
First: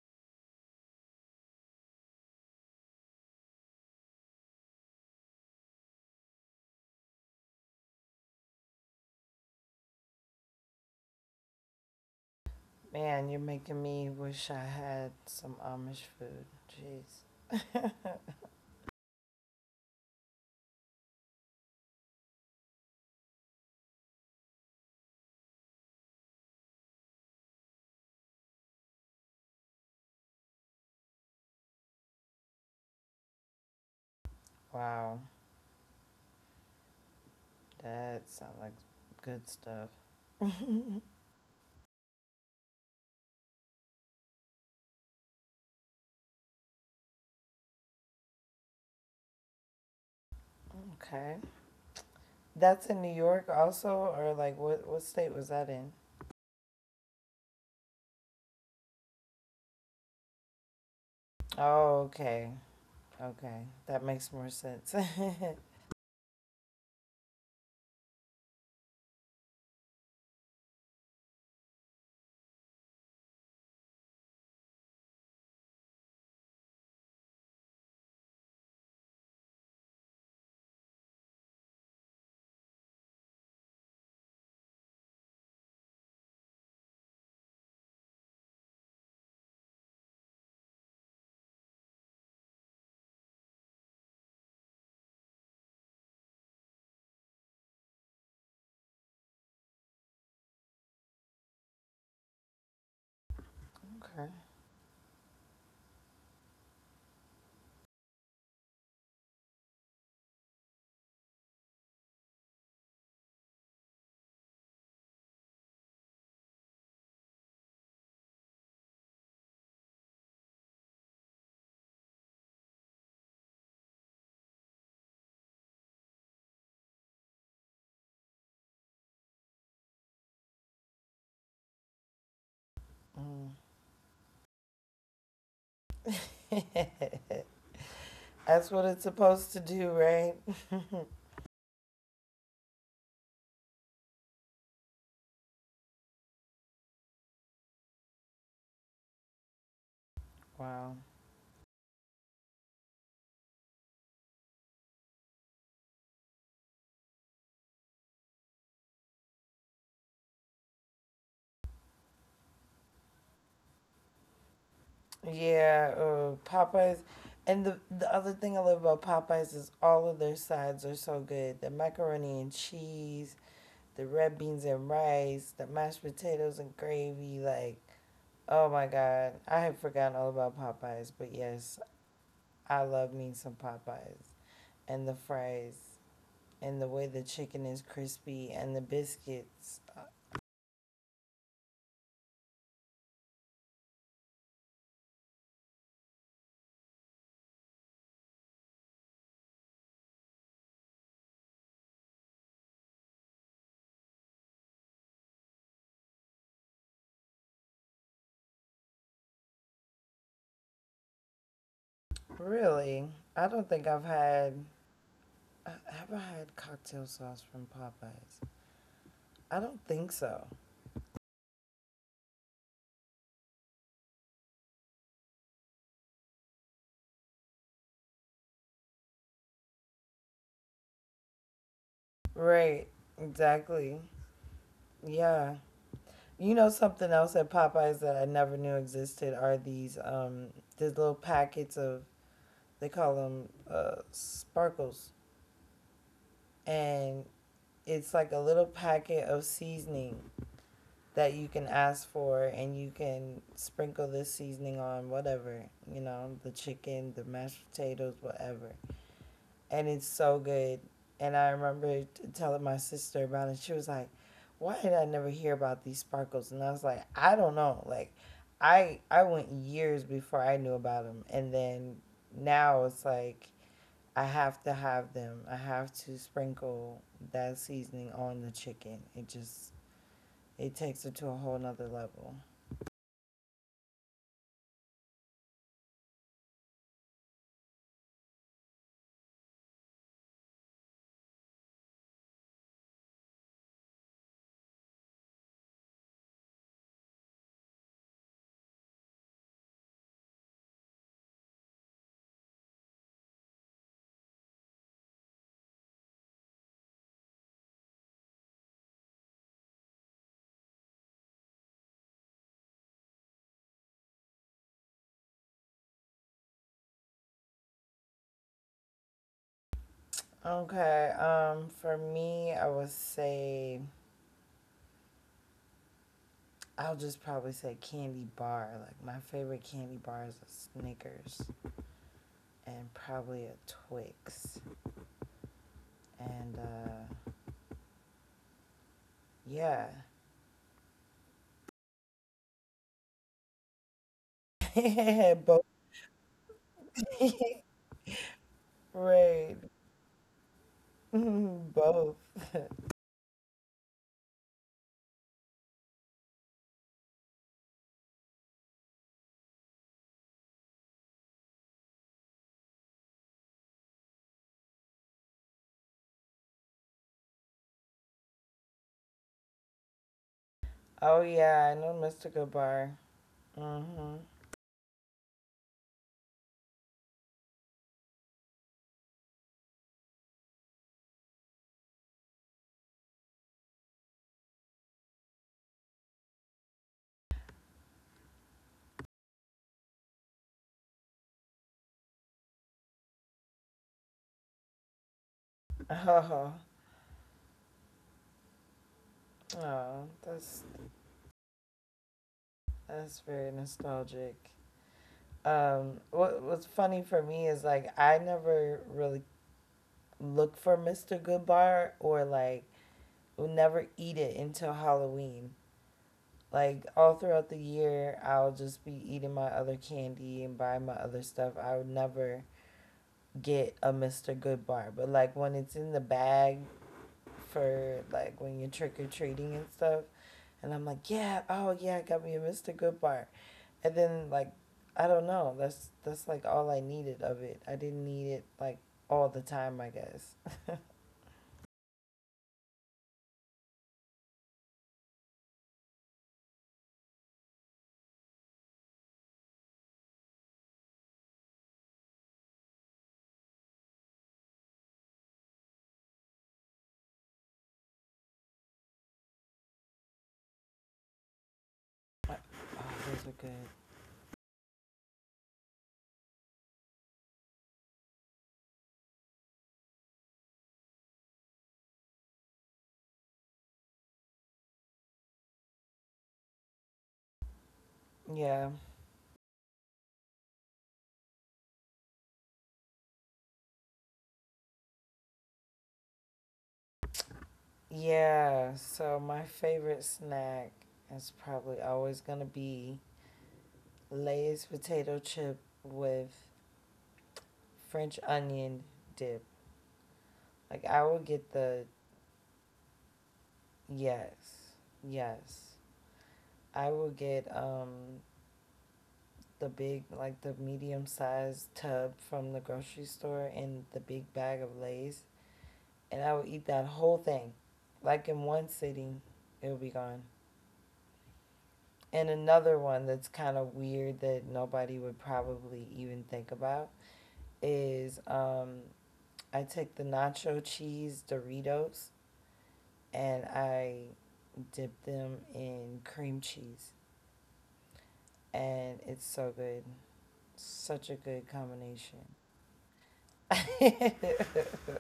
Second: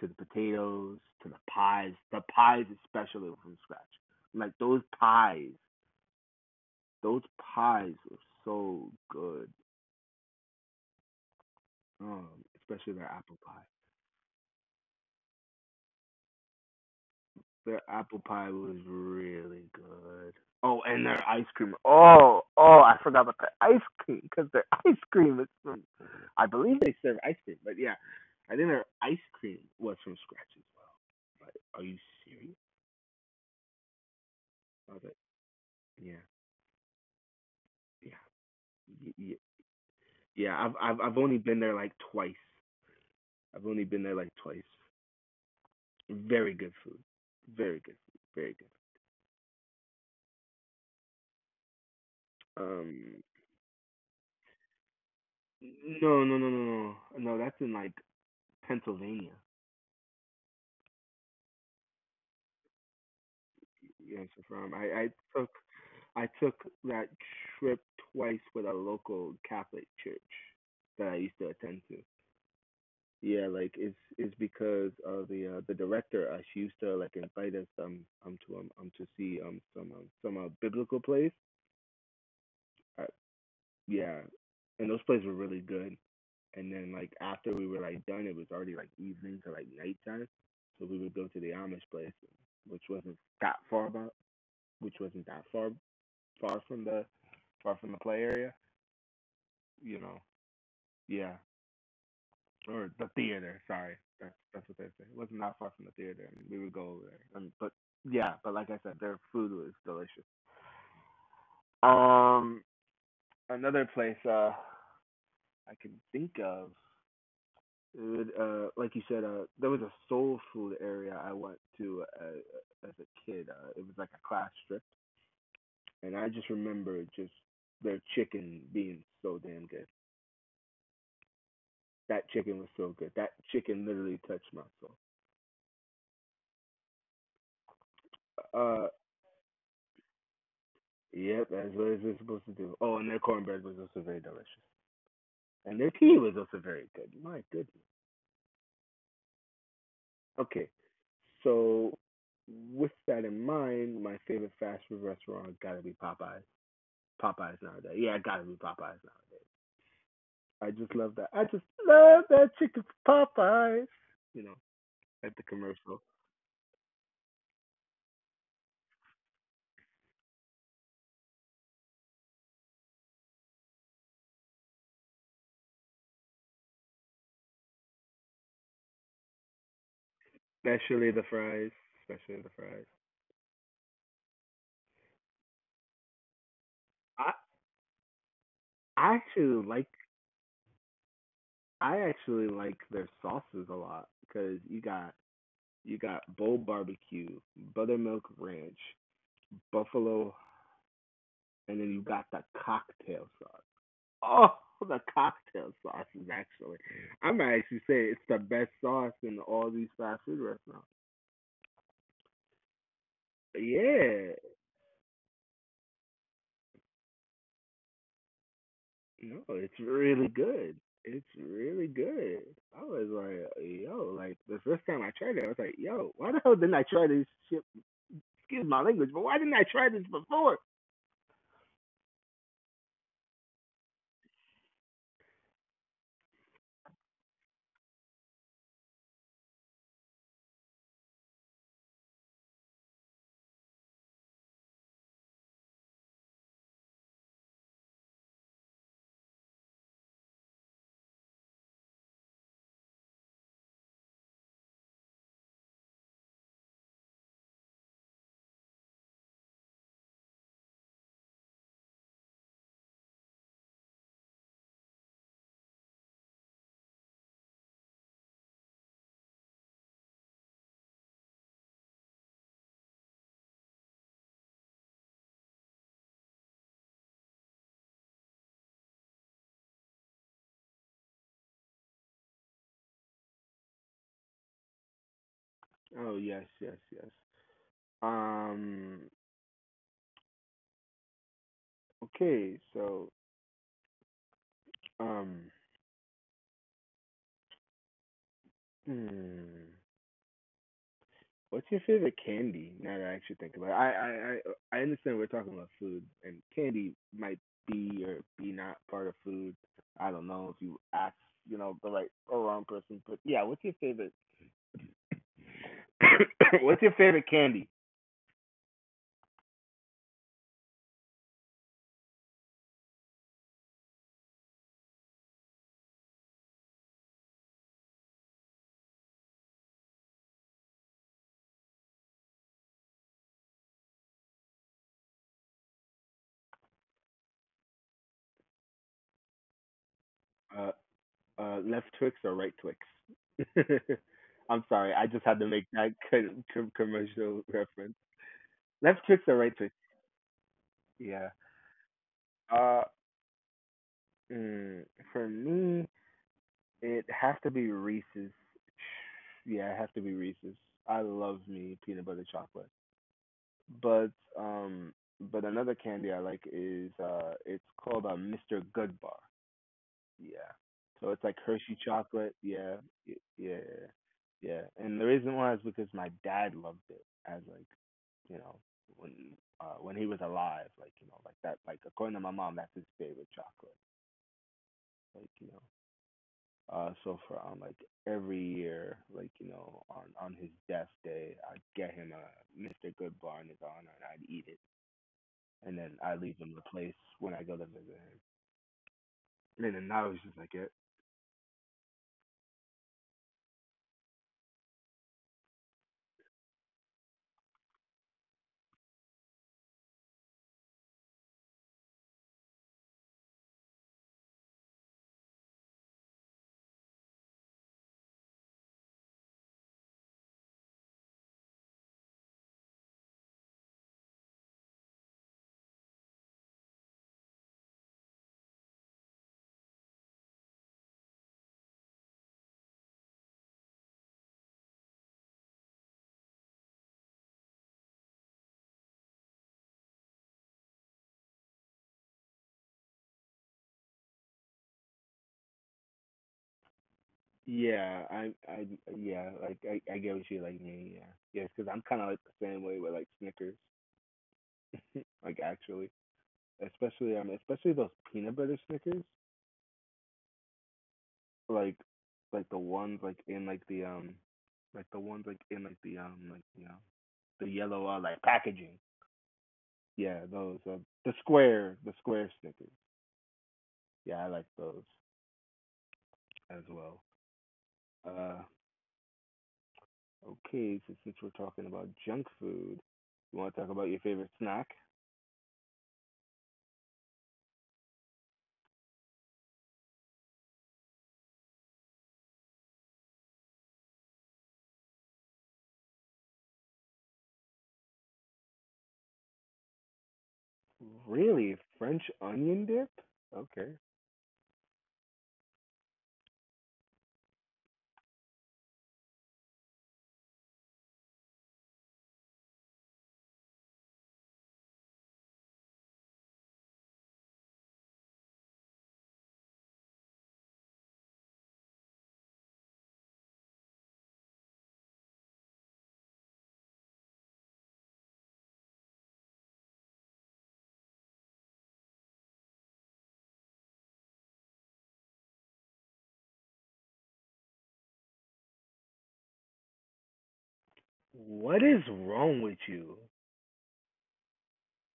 to the potatoes to the pies. The pies especially were from scratch. Like those pies were so good. Um, Especially their
Man, you're
apple pie.
making me wish I had some Amish food. Jeez.
Their apple pie was really good. Oh, and their ice cream. Oh, I forgot about the ice cream because their ice cream is from. I believe they serve ice cream, but yeah, I think their ice cream was from scratch as well. Like, are you serious? I was
Wow,
like, yeah,
that sounds like
yeah, yeah,
good stuff.
yeah. I've
Okay.
I've I've only been there like twice. I've only been there like twice. Very good food. Very good food. Very good.
That's in New
Um,
York also, or like what state was that in?
no. No, that's in like Pennsylvania.
Oh, okay. Okay. That makes
Yes,
more
from
sense.
I took I took that trip twice with a local Catholic church that I used to attend to. Yeah, like it's because of the director. She used to like invite us to see some biblical place. Uh, yeah, and those plays were really good. And then like after we were like done, it was already like evening to like nighttime, so we would go to the Amish place, which wasn't that far about, which wasn't that far from the far from the play area, you know, yeah, or the theater. Sorry, that's what they say. It was not far from the theater, and we would go over there. And but yeah, but like I said, their food was delicious. Um, Another place I can think of. Would, like you said, there was a soul food area I went to as a kid. It was like a class trip, and I just remember just their chicken being so damn good. That chicken was so good.
Okay.
That chicken literally touched my soul.
Mm. That's what
Uh,
it's supposed to do, right?
Yep, that's what it's been supposed to do. Oh, and their cornbread was also very delicious. And their tea was also very good. My goodness. Okay.
Wow.
So with that in mind, my favorite fast food restaurant gotta be Popeyes. Popeyes nowadays. Yeah, it gotta be Popeyes nowadays. I just love that. I just love that chicken from Popeyes. You know, at the
Yeah,
commercial.
Popeyes. And the other thing I love about Popeyes is all of their sides are so good. The macaroni and cheese, the red beans and rice, the mashed potatoes and gravy. Like, oh my God. I had forgotten all about Popeyes,
Especially
but
the
yes,
fries. Especially the
I
fries.
love me some Popeyes. And the fries, and the way the
I
chicken is crispy, and the
I actually
biscuits.
like I actually like their sauces a lot because you got Bo Barbecue, Buttermilk Ranch, Buffalo, and then you got the cocktail sauce. Oh, the cocktail sauce is actually, I might actually say it's the best sauce in all these fast food restaurants.
Really? I don't think I've
Yeah,
had... Uh, have I had cocktail sauce from Popeyes?
no,
I
it's
don't think
really
so.
good. It's really good. I was like, yo, like the first time I tried it, I was like, yo, why the hell didn't I try this shit? Excuse my language, but why didn't I try this before?
Right. Exactly. Yeah. You know something else at Popeyes that I never knew existed are these little packets of... they call them sparkles, and it's like a little packet of seasoning that you can ask for, and you can sprinkle this seasoning on whatever, you know, the chicken, the mashed potatoes, whatever. And it's so good. And I remember telling my sister about it. She was like, "Why did I never hear about these sparkles?" And I was like, "I don't know. Like, I went years before I knew about them, and then now it's like I have to have them. I have to sprinkle that seasoning on the chicken. It just... it takes it to a whole nother level."
Oh yes, yes, yes. Um, Okay, so um, hmm, what's your favorite candy? Now that I actually think about it, I understand we're talking about food, and candy might be or be not part of food. I don't know if you ask, you know, the right or wrong person, but yeah, what's your favorite? what's your favorite candy?
Okay. For me, I would say I'll just probably say candy bar. Like my favorite candy bars are Snickers and probably a Twix. And Yeah.
Uh, left Twix or right Twix? I'm sorry, I just had to make
Both,
that commercial reference. Left Twix or right
right.
Twix? Yeah.
Both.
Uh, mm, for me, it has to be Reese's. Yeah, it has to be Reese's. I love me peanut butter chocolate. But um but another candy I like is it's called a Mr. Good Bar. Yeah. So
Oh
it's like
yeah, I
Hershey
know
chocolate.
Mystical
Yeah.
Bar.
Yeah.
Mhm.
Yeah. And the reason why is because my dad loved it as like, you know, when when he was alive, like, you know, like that like according to my mom, that's his favorite chocolate. Like, you know, so for like every year, like you know, on his death day, I'd get him a Mr. Goodbar in his honor, and I'd eat it, and then I leave
Oh.
him the place when I go to visit him. And then
Oh,
now was just like it.
that's very nostalgic. What what's funny for me is like I never really look for Mr. Goodbar or like will never eat it until Halloween. Like all throughout the year, I'll just be eating my other candy and buying my other stuff. I would never get a Mr. Good bar, but like when it's in the bag, for like when you're trick or treating and stuff, and I'm like, yeah, oh yeah, I got me a Mr. Good bar, and then like, I don't know. That's like all I needed of it. I didn't need it like all the time, I guess. Oh,
Yeah, I I yeah, like I get what you like me. Yeah, yes, because I'm kind of like the same way with like Snickers, like actually, especially those peanut butter Snickers, like like the ones like
those are
in
good.
like the ones like in like the like you know the yellow like packaging. Yeah, those the square stickers. Yeah, I like those as well. Uh,
Yeah.
okay, so since we're talking about junk food, you want to talk about your favorite snack?
Yeah, so my favorite snack is probably always going to be Lay's potato chip with French onion dip. Like I will get
Really,
the...
French onion dip? Okay.
Yes. Yes. I will get the big... like the medium sized tub from the grocery store and the big bag of Lay's, and I will eat that whole thing. Like in one sitting, it'll be gone. And another one that's kind of weird that nobody would probably even think about is I take the nacho cheese Doritos and I dip them in cream cheese. And it's so good. Such a good
What is
combination.
wrong with you?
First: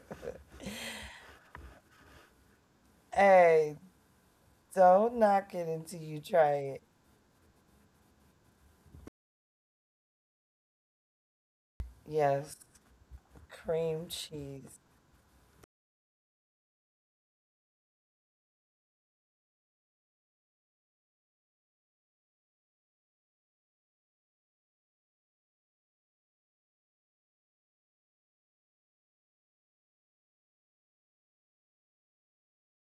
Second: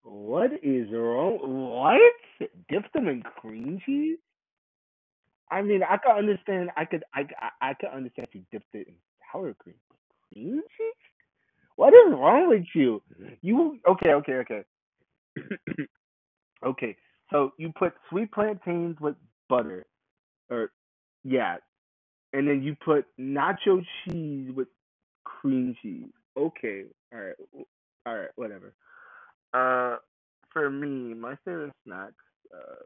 What is wrong? What? Dip them in
Hey,
cream cheese?
don't knock
I
it
mean, I
until
could
you try
understand.
it.
I could. I could understand if you dipped it in sour cream. But cream cheese? What is wrong
Yes,
with you? You
cream
okay? Okay, okay,
cheese.
okay. So you put sweet plantains with butter, or yeah, and then you put nacho cheese with cream cheese. Okay, all right, all right, whatever. Uh, for me, my favorite snacks. Uh,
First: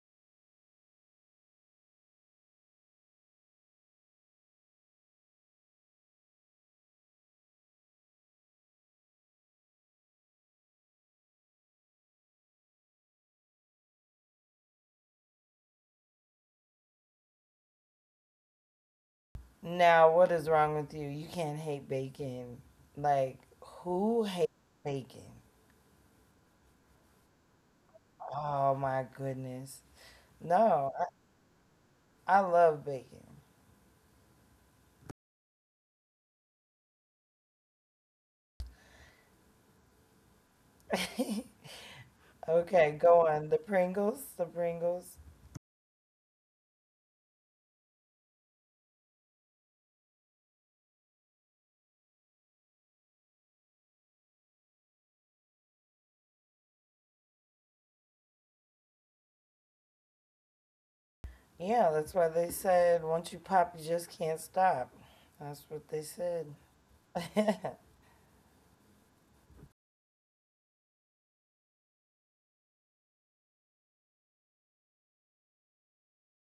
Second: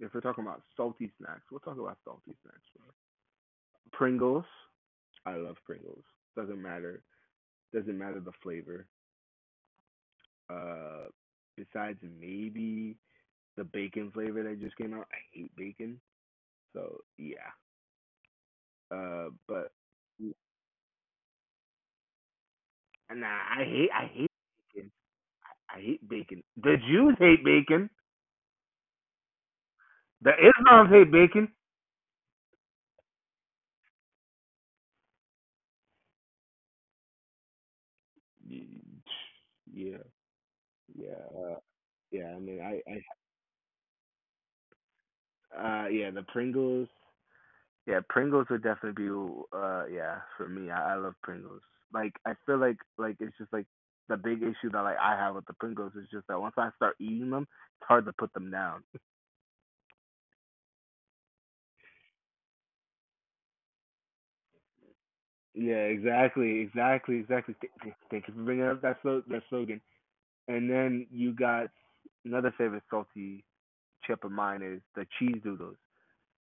if we're talking about salty snacks, we'll talk about salty snacks. Pringles. I love Pringles. Doesn't matter. Doesn't matter the flavor. Uh, Besides maybe the bacon flavor that just came out. I hate bacon, so yeah. Uh, but
Now, what is wrong with you? You can't hate bacon.
nah,
Like,
I hate I
who
hate
hates
bacon.
bacon?
I hate bacon. The Jews hate bacon.
Oh my goodness.
The
No,
Islam's hate bacon.
I love bacon.
Yeah, yeah, uh, yeah.
Okay, go on. The Pringles, the Pringles.
Yeah, the Pringles. Yeah, Pringles would definitely be, yeah, for me. I love Pringles. Like, I feel like it's just like the big issue that like I have with the Pringles is just that once I start eating them, it's hard to put them down.
Yeah, that's why they said once you pop, you just can't stop. That's
Yeah,
what they said.
exactly, exactly, exactly. Thank you for bringing up that that slogan. And then you got another favorite salty chip of mine is the cheese doodles,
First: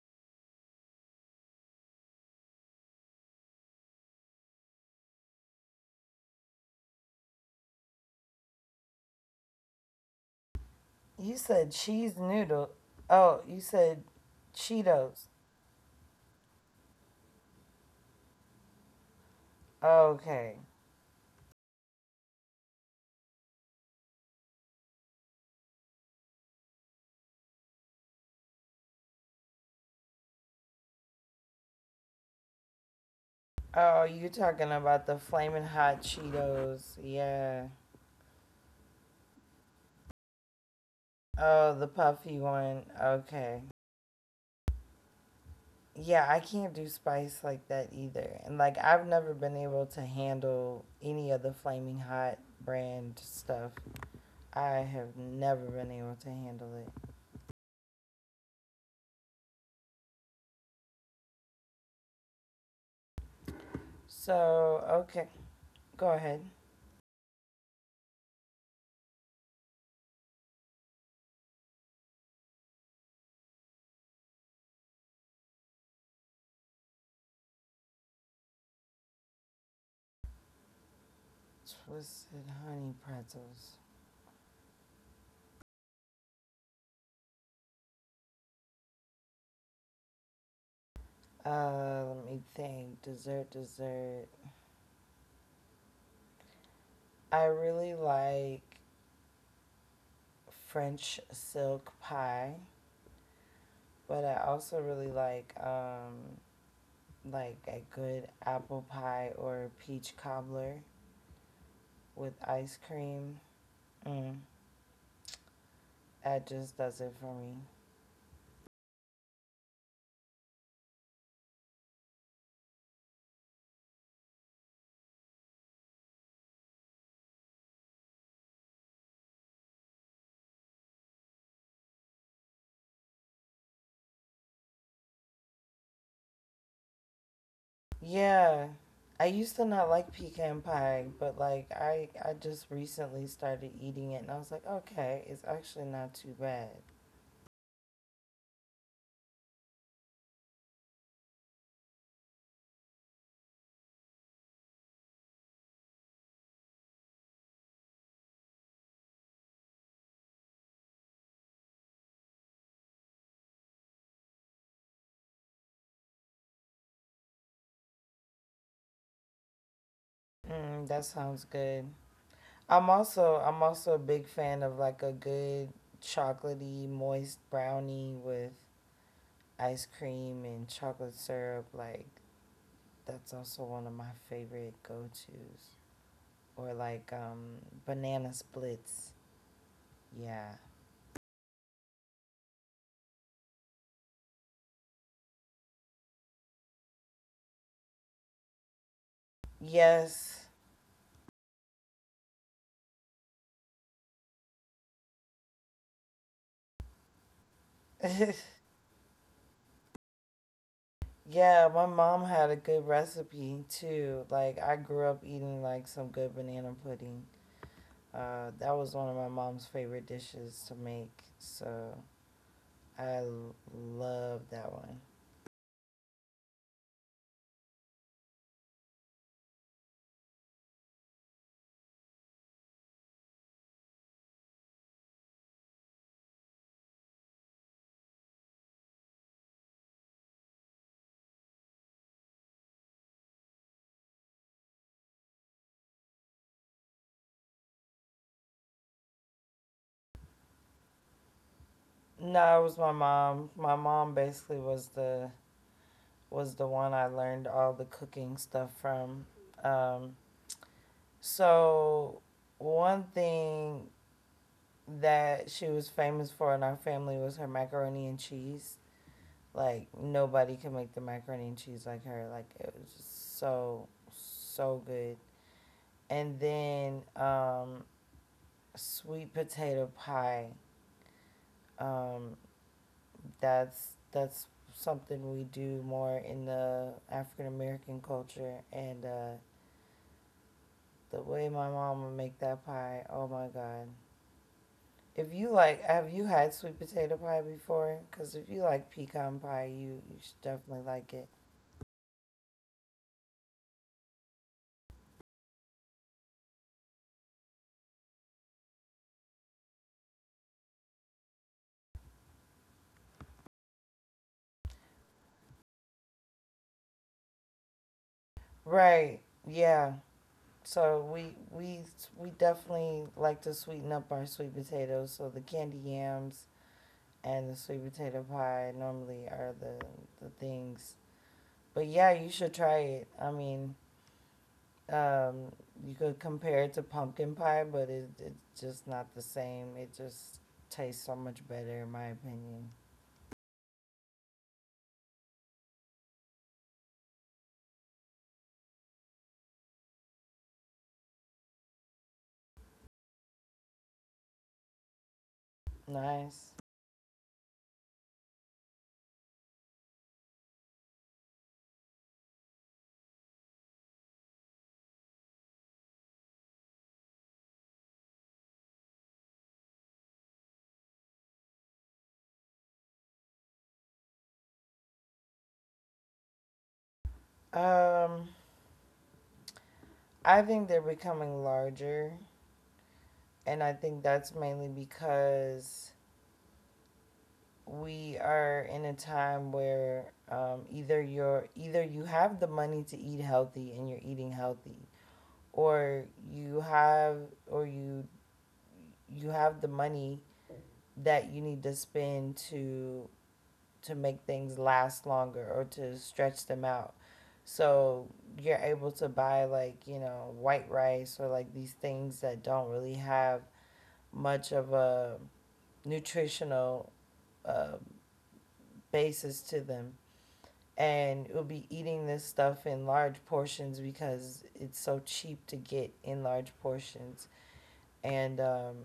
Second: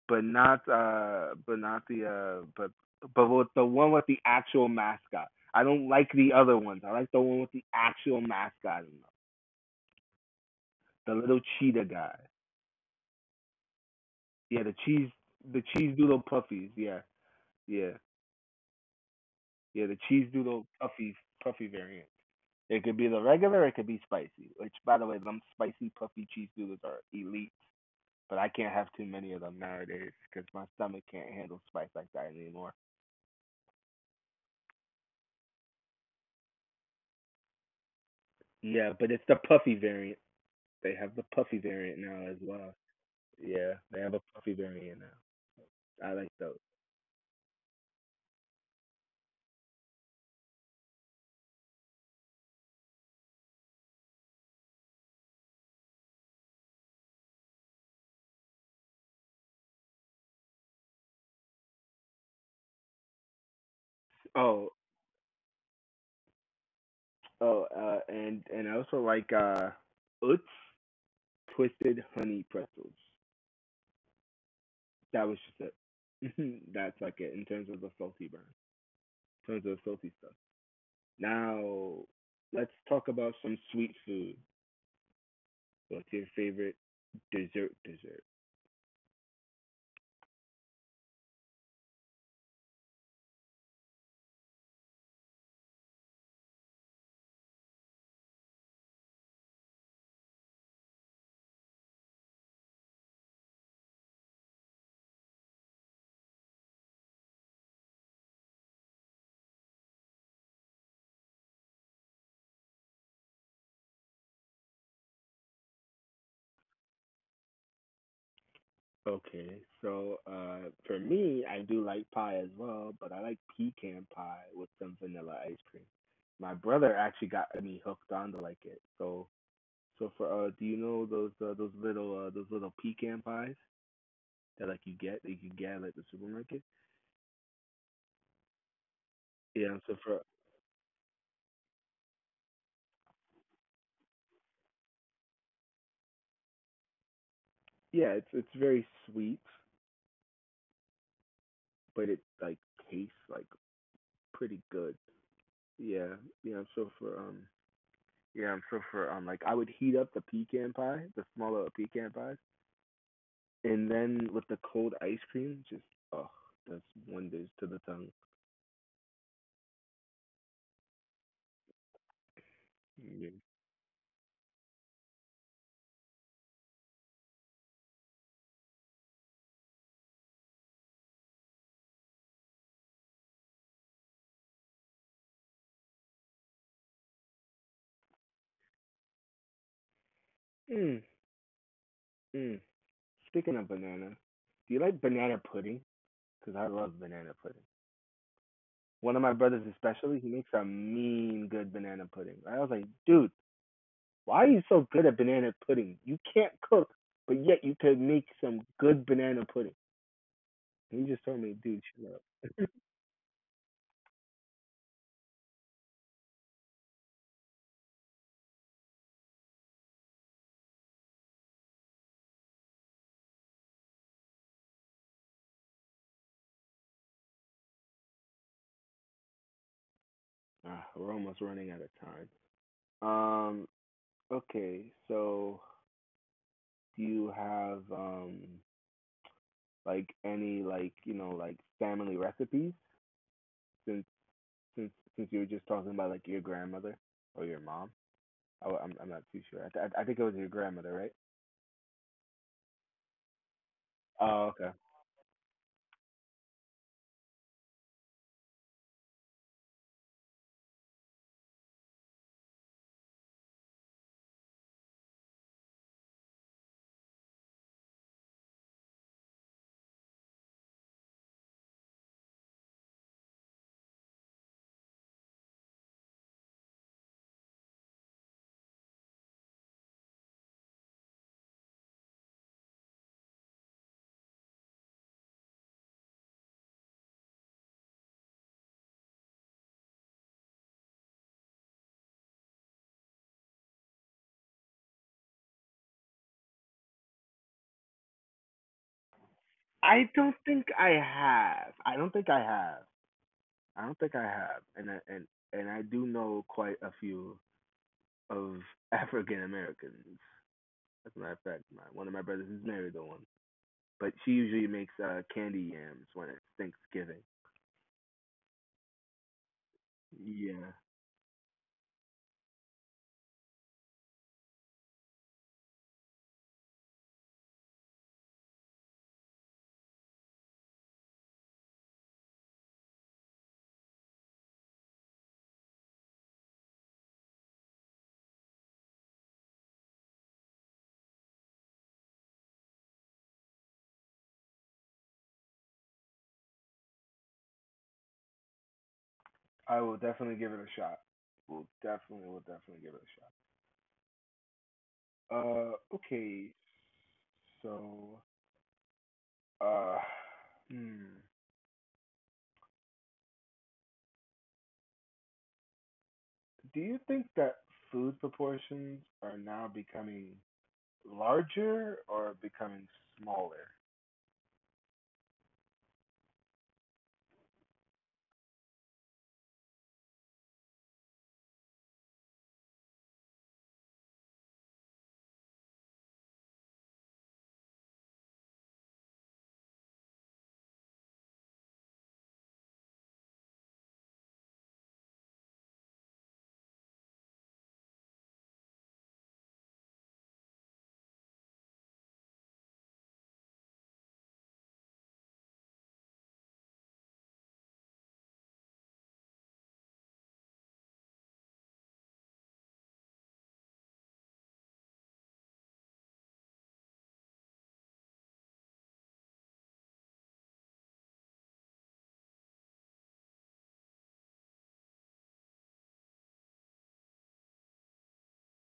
but not the but with the one with the actual mascot. I don't like the other ones. I like the one with the actual mascot, in them. The
You
little
said
cheetah
cheese
guy.
noodle. Oh, you said
Yeah,
Cheetos.
the cheese doodle puffies. Yeah, yeah, yeah. The cheese doodle
Okay.
puffies puffy variant. It could be the regular, it could be spicy. Which, by the way, them spicy puffy cheese doodles are elite. But I can't have too many of them nowadays because my stomach can't handle spice like that anymore.
Oh, you talking about the flaming hot Cheetos. Yeah.
Yeah, but it's the puffy variant. They have the puffy
Oh, the
variant now as
puffy
well.
one. Okay.
Yeah, they have a puffy variant now. I like
Yeah, I
those.
can't do spice like that either. And like I've never been able to handle any of the flaming hot brand stuff. I have never been able to handle it.
Oh,
So, okay. Go ahead.
oh, and I also like Utz twisted honey pretzels. That was just it. That's like it in terms of the salty burn. In terms of the salty stuff. Now,
Twisted
let's
honey
talk about some
pretzels.
sweet food. What's your favorite dessert?
Let me think. Dessert, dessert. I really like French silk pie, but I also really like a good apple pie or peach cobbler with ice cream. Mm, that just does it for me.
Okay, so for me, I do like pie as well, but I like pecan pie with some vanilla ice cream. My brother actually got me hooked on to like it. So, so for do you know those those little pecan pies that like you get that you can get at like the supermarket?
Yeah. I used to
Yeah.
not
So
like
for
pecan pie, but like I just recently started eating it and I was like, okay, it's actually not too bad.
yeah, it's very sweet, but it like tastes like pretty good. Yeah, yeah, I'm so for um yeah, I'm so for like I would heat up the pecan pie, the smaller pecan pies, and then with the cold ice cream, just oh, that's wonders to the tongue.
Mm, that sounds good. I'm also
Yeah.
I'm also a big fan of like a good chocolatey moist brownie with ice cream and chocolate syrup. Like that's also one of my favorite go-tos. Or like banana splits. Yeah.
Mm, mm. Speaking of banana, do you like banana pudding? Because I love banana pudding. One of my brothers, especially, he
Yes.
makes a mean good banana pudding. I was like, dude, why are you so good at banana pudding? You can't cook, but yet you could make some good banana pudding. He just told
Yeah,
me,
my
dude,
mom
chill
had a
out.
good recipe too. Like I grew up eating like some good banana pudding. That was one of my mom's favorite dishes to make. So I love that one.
Ah, we're almost running out of time. Um, okay, so do you have like any like you know like family recipes since since since you were just talking about like your grandmother or your mom? I'm not too sure. I think it was your grandmother, right?
No, it was my mom. My mom
Oh,
basically
okay.
was the one I learned all the cooking stuff from. Um, so one thing that she was famous for in our family was her macaroni and cheese. Like nobody can make the macaroni and cheese like her. Like it was just so good. And then sweet potato pie. Um, that's something we do more in the African American culture. And the way my mom would make that pie, oh my god! If you like, have you had sweet potato pie before? Because if you like pecan pie,
I
you
don't
should
think I
definitely like it.
have. I don't think I have. I don't think I have. And I do know quite a few of African Americans. As a matter of fact, one of my brothers is married to one. But she usually makes candy yams when it's Thanksgiving.
Right? Yeah.
Yeah,
So we definitely like to sweeten up our sweet potatoes. So the candy yams and the sweet potato pie normally are the things. But yeah, you should try it. I mean, um, you could compare it to pumpkin pie, but it's just not the same. It just tastes so much better, in my opinion.
I will definitely give it a shot. Will definitely give it a shot. Okay.
Nice.
So, uh, hmm. do you think that food proportions are now becoming larger or becoming smaller?
Um, I think they're becoming larger, and I think that's mainly because we are in a time where either you have the money to eat healthy and you're eating healthy, or or you you have the money that you need to spend to make things last longer or to stretch them out. So you're able to buy like you know white rice or like these things that don't really have much of a nutritional uh, basis to them and we'll be eating this stuff in large portions because it's so cheap to get in large portions and um,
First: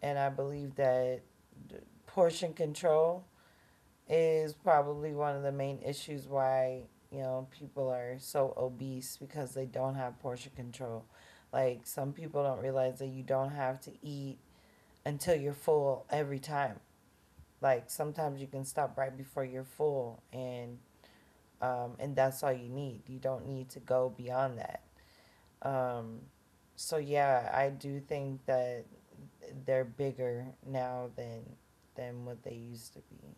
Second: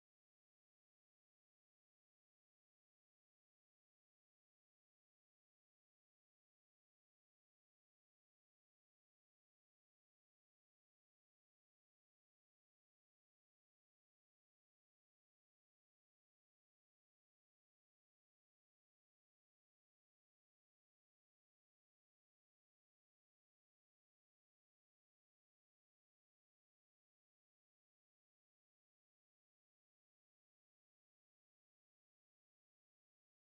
and I believe that portion control is probably one of the main issues why you know people are so obese because they don't have portion control. Like some people don't realize that you don't have to eat until you're full every time. Like sometimes you can stop right before you're full, and that's all you need. You don't need to go beyond that. Um, so yeah, I do think that they're bigger now than what they used to be.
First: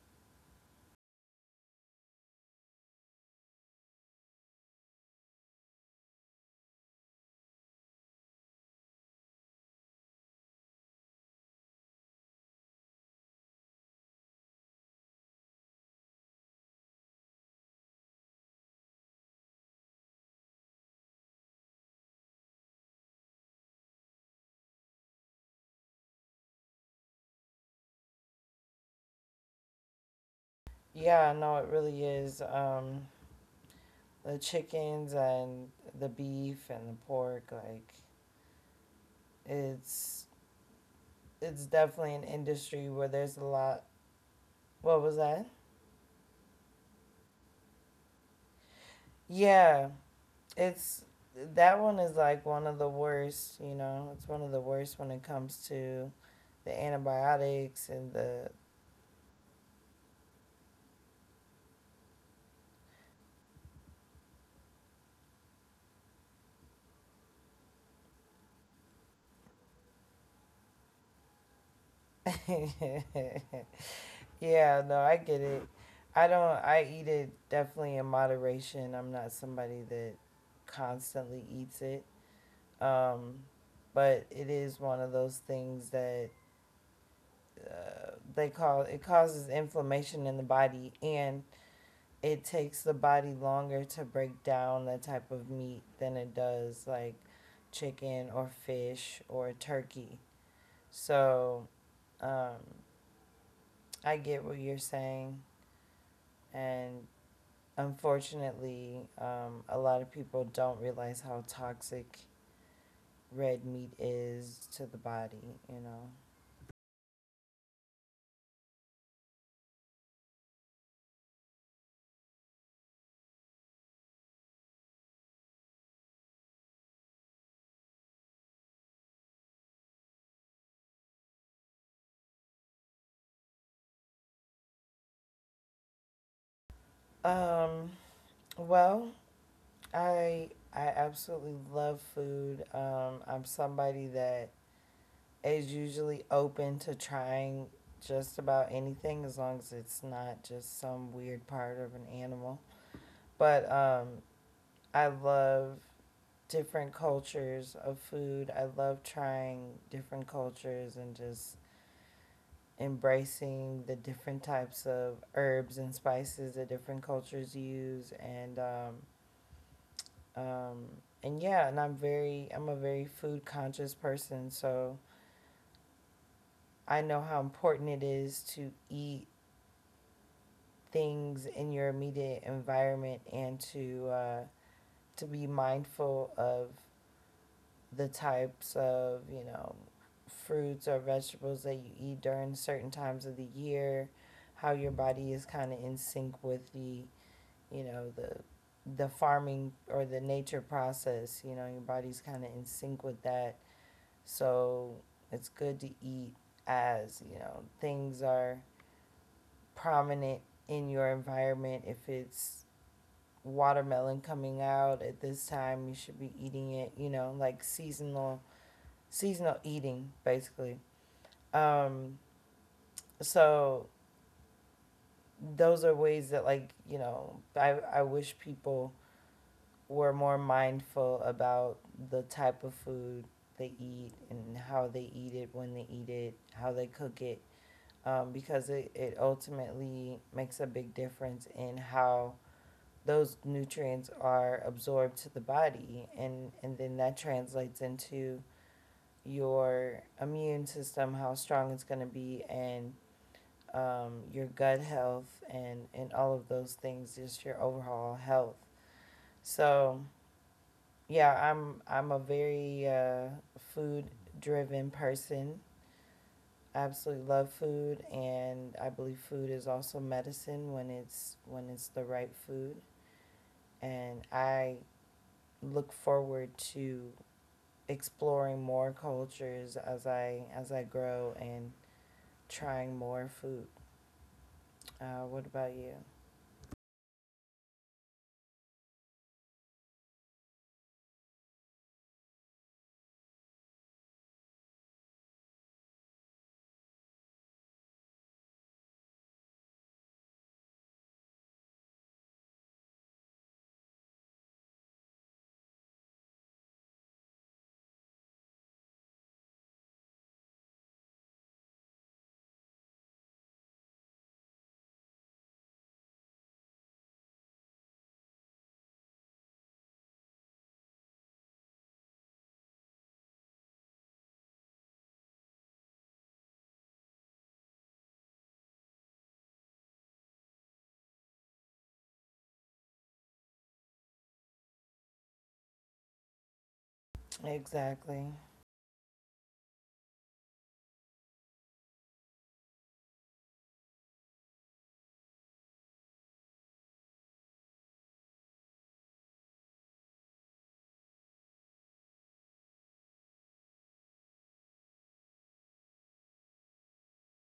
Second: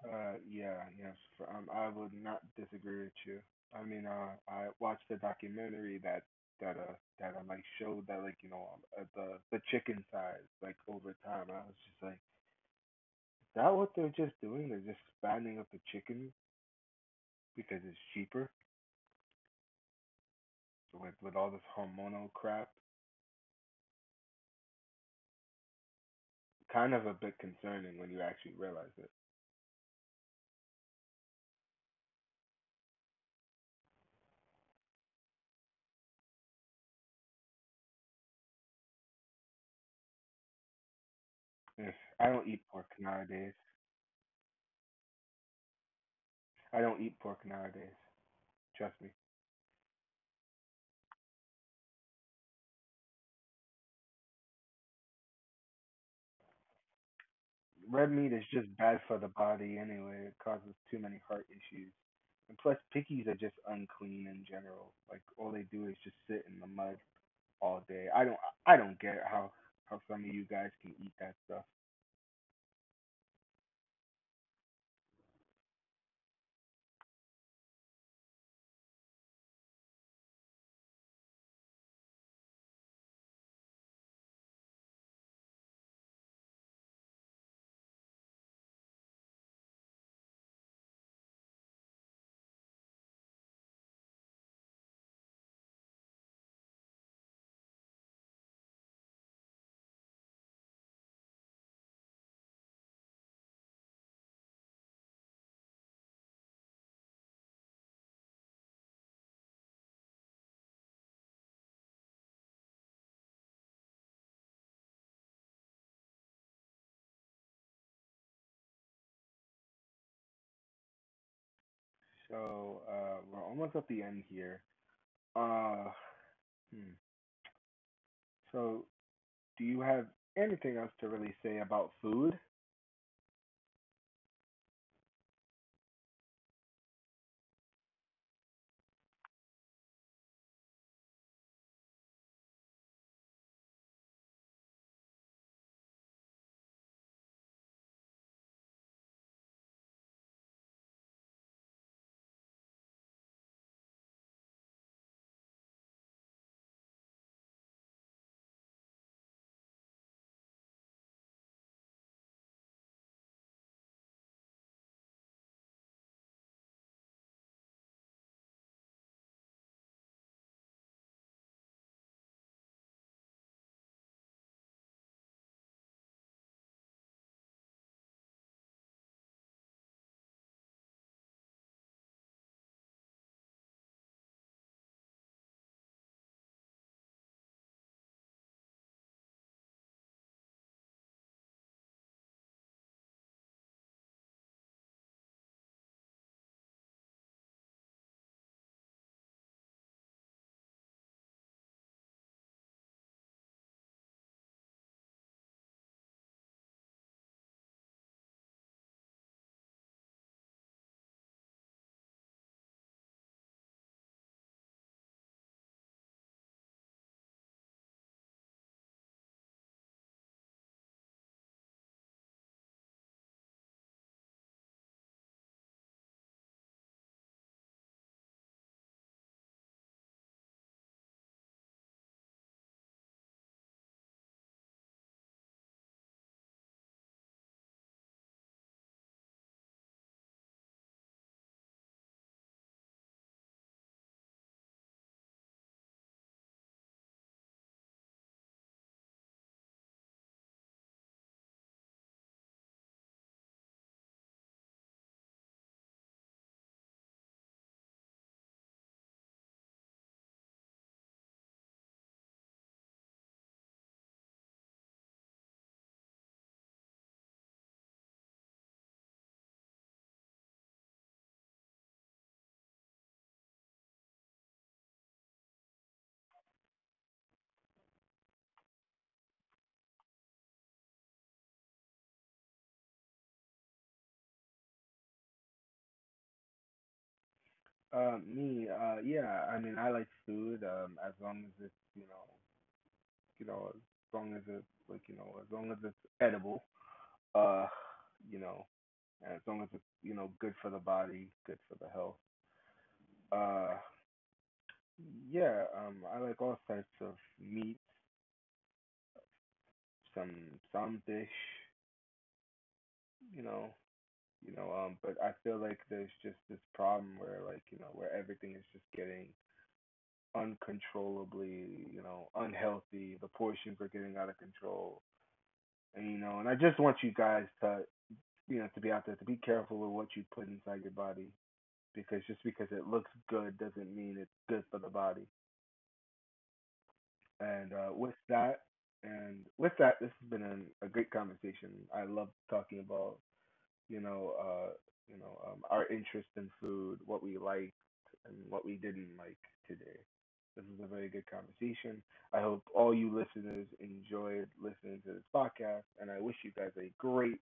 Yeah, yes. I would not disagree with you. I mean, I watched a documentary that that that like showed that like you know the chicken size like over time. I was just like, is that what they're just doing? They're just expanding up the chicken because it's cheaper with all this hormonal crap. Kind of a bit concerning when you actually realize it.
Yeah, no, it really is. The chickens and the beef and the pork, like it's it's
Yes,
definitely an
I don't eat
industry
pork
where there's a
nowadays.
lot. What was that?
I don't eat pork nowadays. Trust me.
Yeah, it's that one is like one of the worst. You know, it's one of the worst when it comes to the antibiotics
Red
and
meat is
the.
just bad for the body anyway. It causes too many heart issues. And plus, pickies are just unclean in general. Like all they do is just sit in the mud all day. I don't get how some of you guys can eat that stuff.
yeah, no, I get it. I don't. I eat it definitely in moderation. I'm not somebody that constantly eats it. Um, but it is one of those things that they call it causes inflammation in the body, and it takes the body longer to break down that type of meat than it does like chicken or fish or turkey. So um, I get what you're saying, and unfortunately, a lot of people don't realize how toxic red meat is to the body. You know.
So we're almost at the end here. Uh, hmm. So do you have anything else to really say about food?
Um, well, I absolutely love food. I'm somebody that is usually open to trying just about anything as long as it's not just some weird part of an animal. But I love different cultures of food. I love trying different cultures and just embracing the different types of herbs and spices that different cultures use um, and yeah, and I'm a very food conscious person. So I know how important it is to eat things in your immediate environment, and to be mindful of the types of you know fruits or vegetables that you eat during certain times of the year, how your body is kind of in sync with the you know the farming or the nature process. You know, your body's kind of in sync with that, so it's good to eat as you know things are prominent in your environment. If it's watermelon coming out at this time, you should be eating it, you know, like seasonal eating basically. Um so those are ways that like, you know, I wish people were more mindful about the type of food they eat and how they eat it, when they eat it, how they cook it, because it ultimately makes a big difference in how those nutrients are absorbed to the body, and then that translates into your immune system, how strong it's going to be, and your gut health and all of those things, just your overall health. So yeah, I'm a very food driven person. I absolutely love food, and I believe food is also medicine when it's the right food. And I look forward to exploring more cultures as I grow and trying more food. What about you?
Me, yeah. I mean, I like food. As long as it's you know, as long as it's like, you know, as long as it's edible, uh, you know, and as long as it's, you know, good for the body, good for the health. Uh, yeah, I like all types of meat, some some dish, you know, you know, but I feel like there's just this problem where like, you know, where everything is just getting uncontrollably, you know, unhealthy. The portions are getting out of control. And you know, and I just want you guys to, you know, to be out there, to be careful with what you put inside your body because just because it looks good doesn't mean it's good for the body. And uh, with
Exactly.
that, and with that, this has been an, a great conversation. I love talking about, you know, uh, you know, our interest in food, what we liked and what we didn't like today. This was a very good conversation. I hope all you listeners enjoyed listening to this podcast, and I wish you guys a great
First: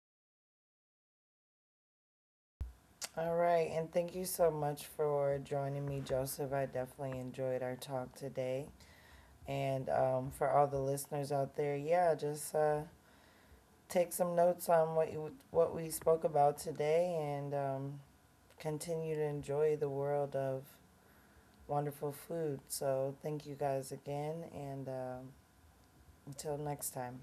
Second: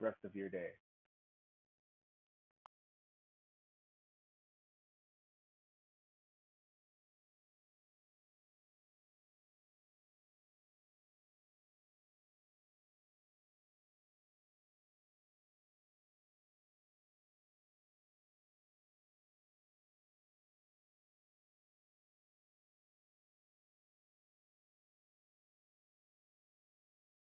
rest of your day.
All right, and thank you so much for joining me, Joseph. I definitely enjoyed our talk today. And for all the listeners out there, yeah, just take some notes on what we spoke about today, and continue to enjoy the world of wonderful food. So thank you guys again, and until next time.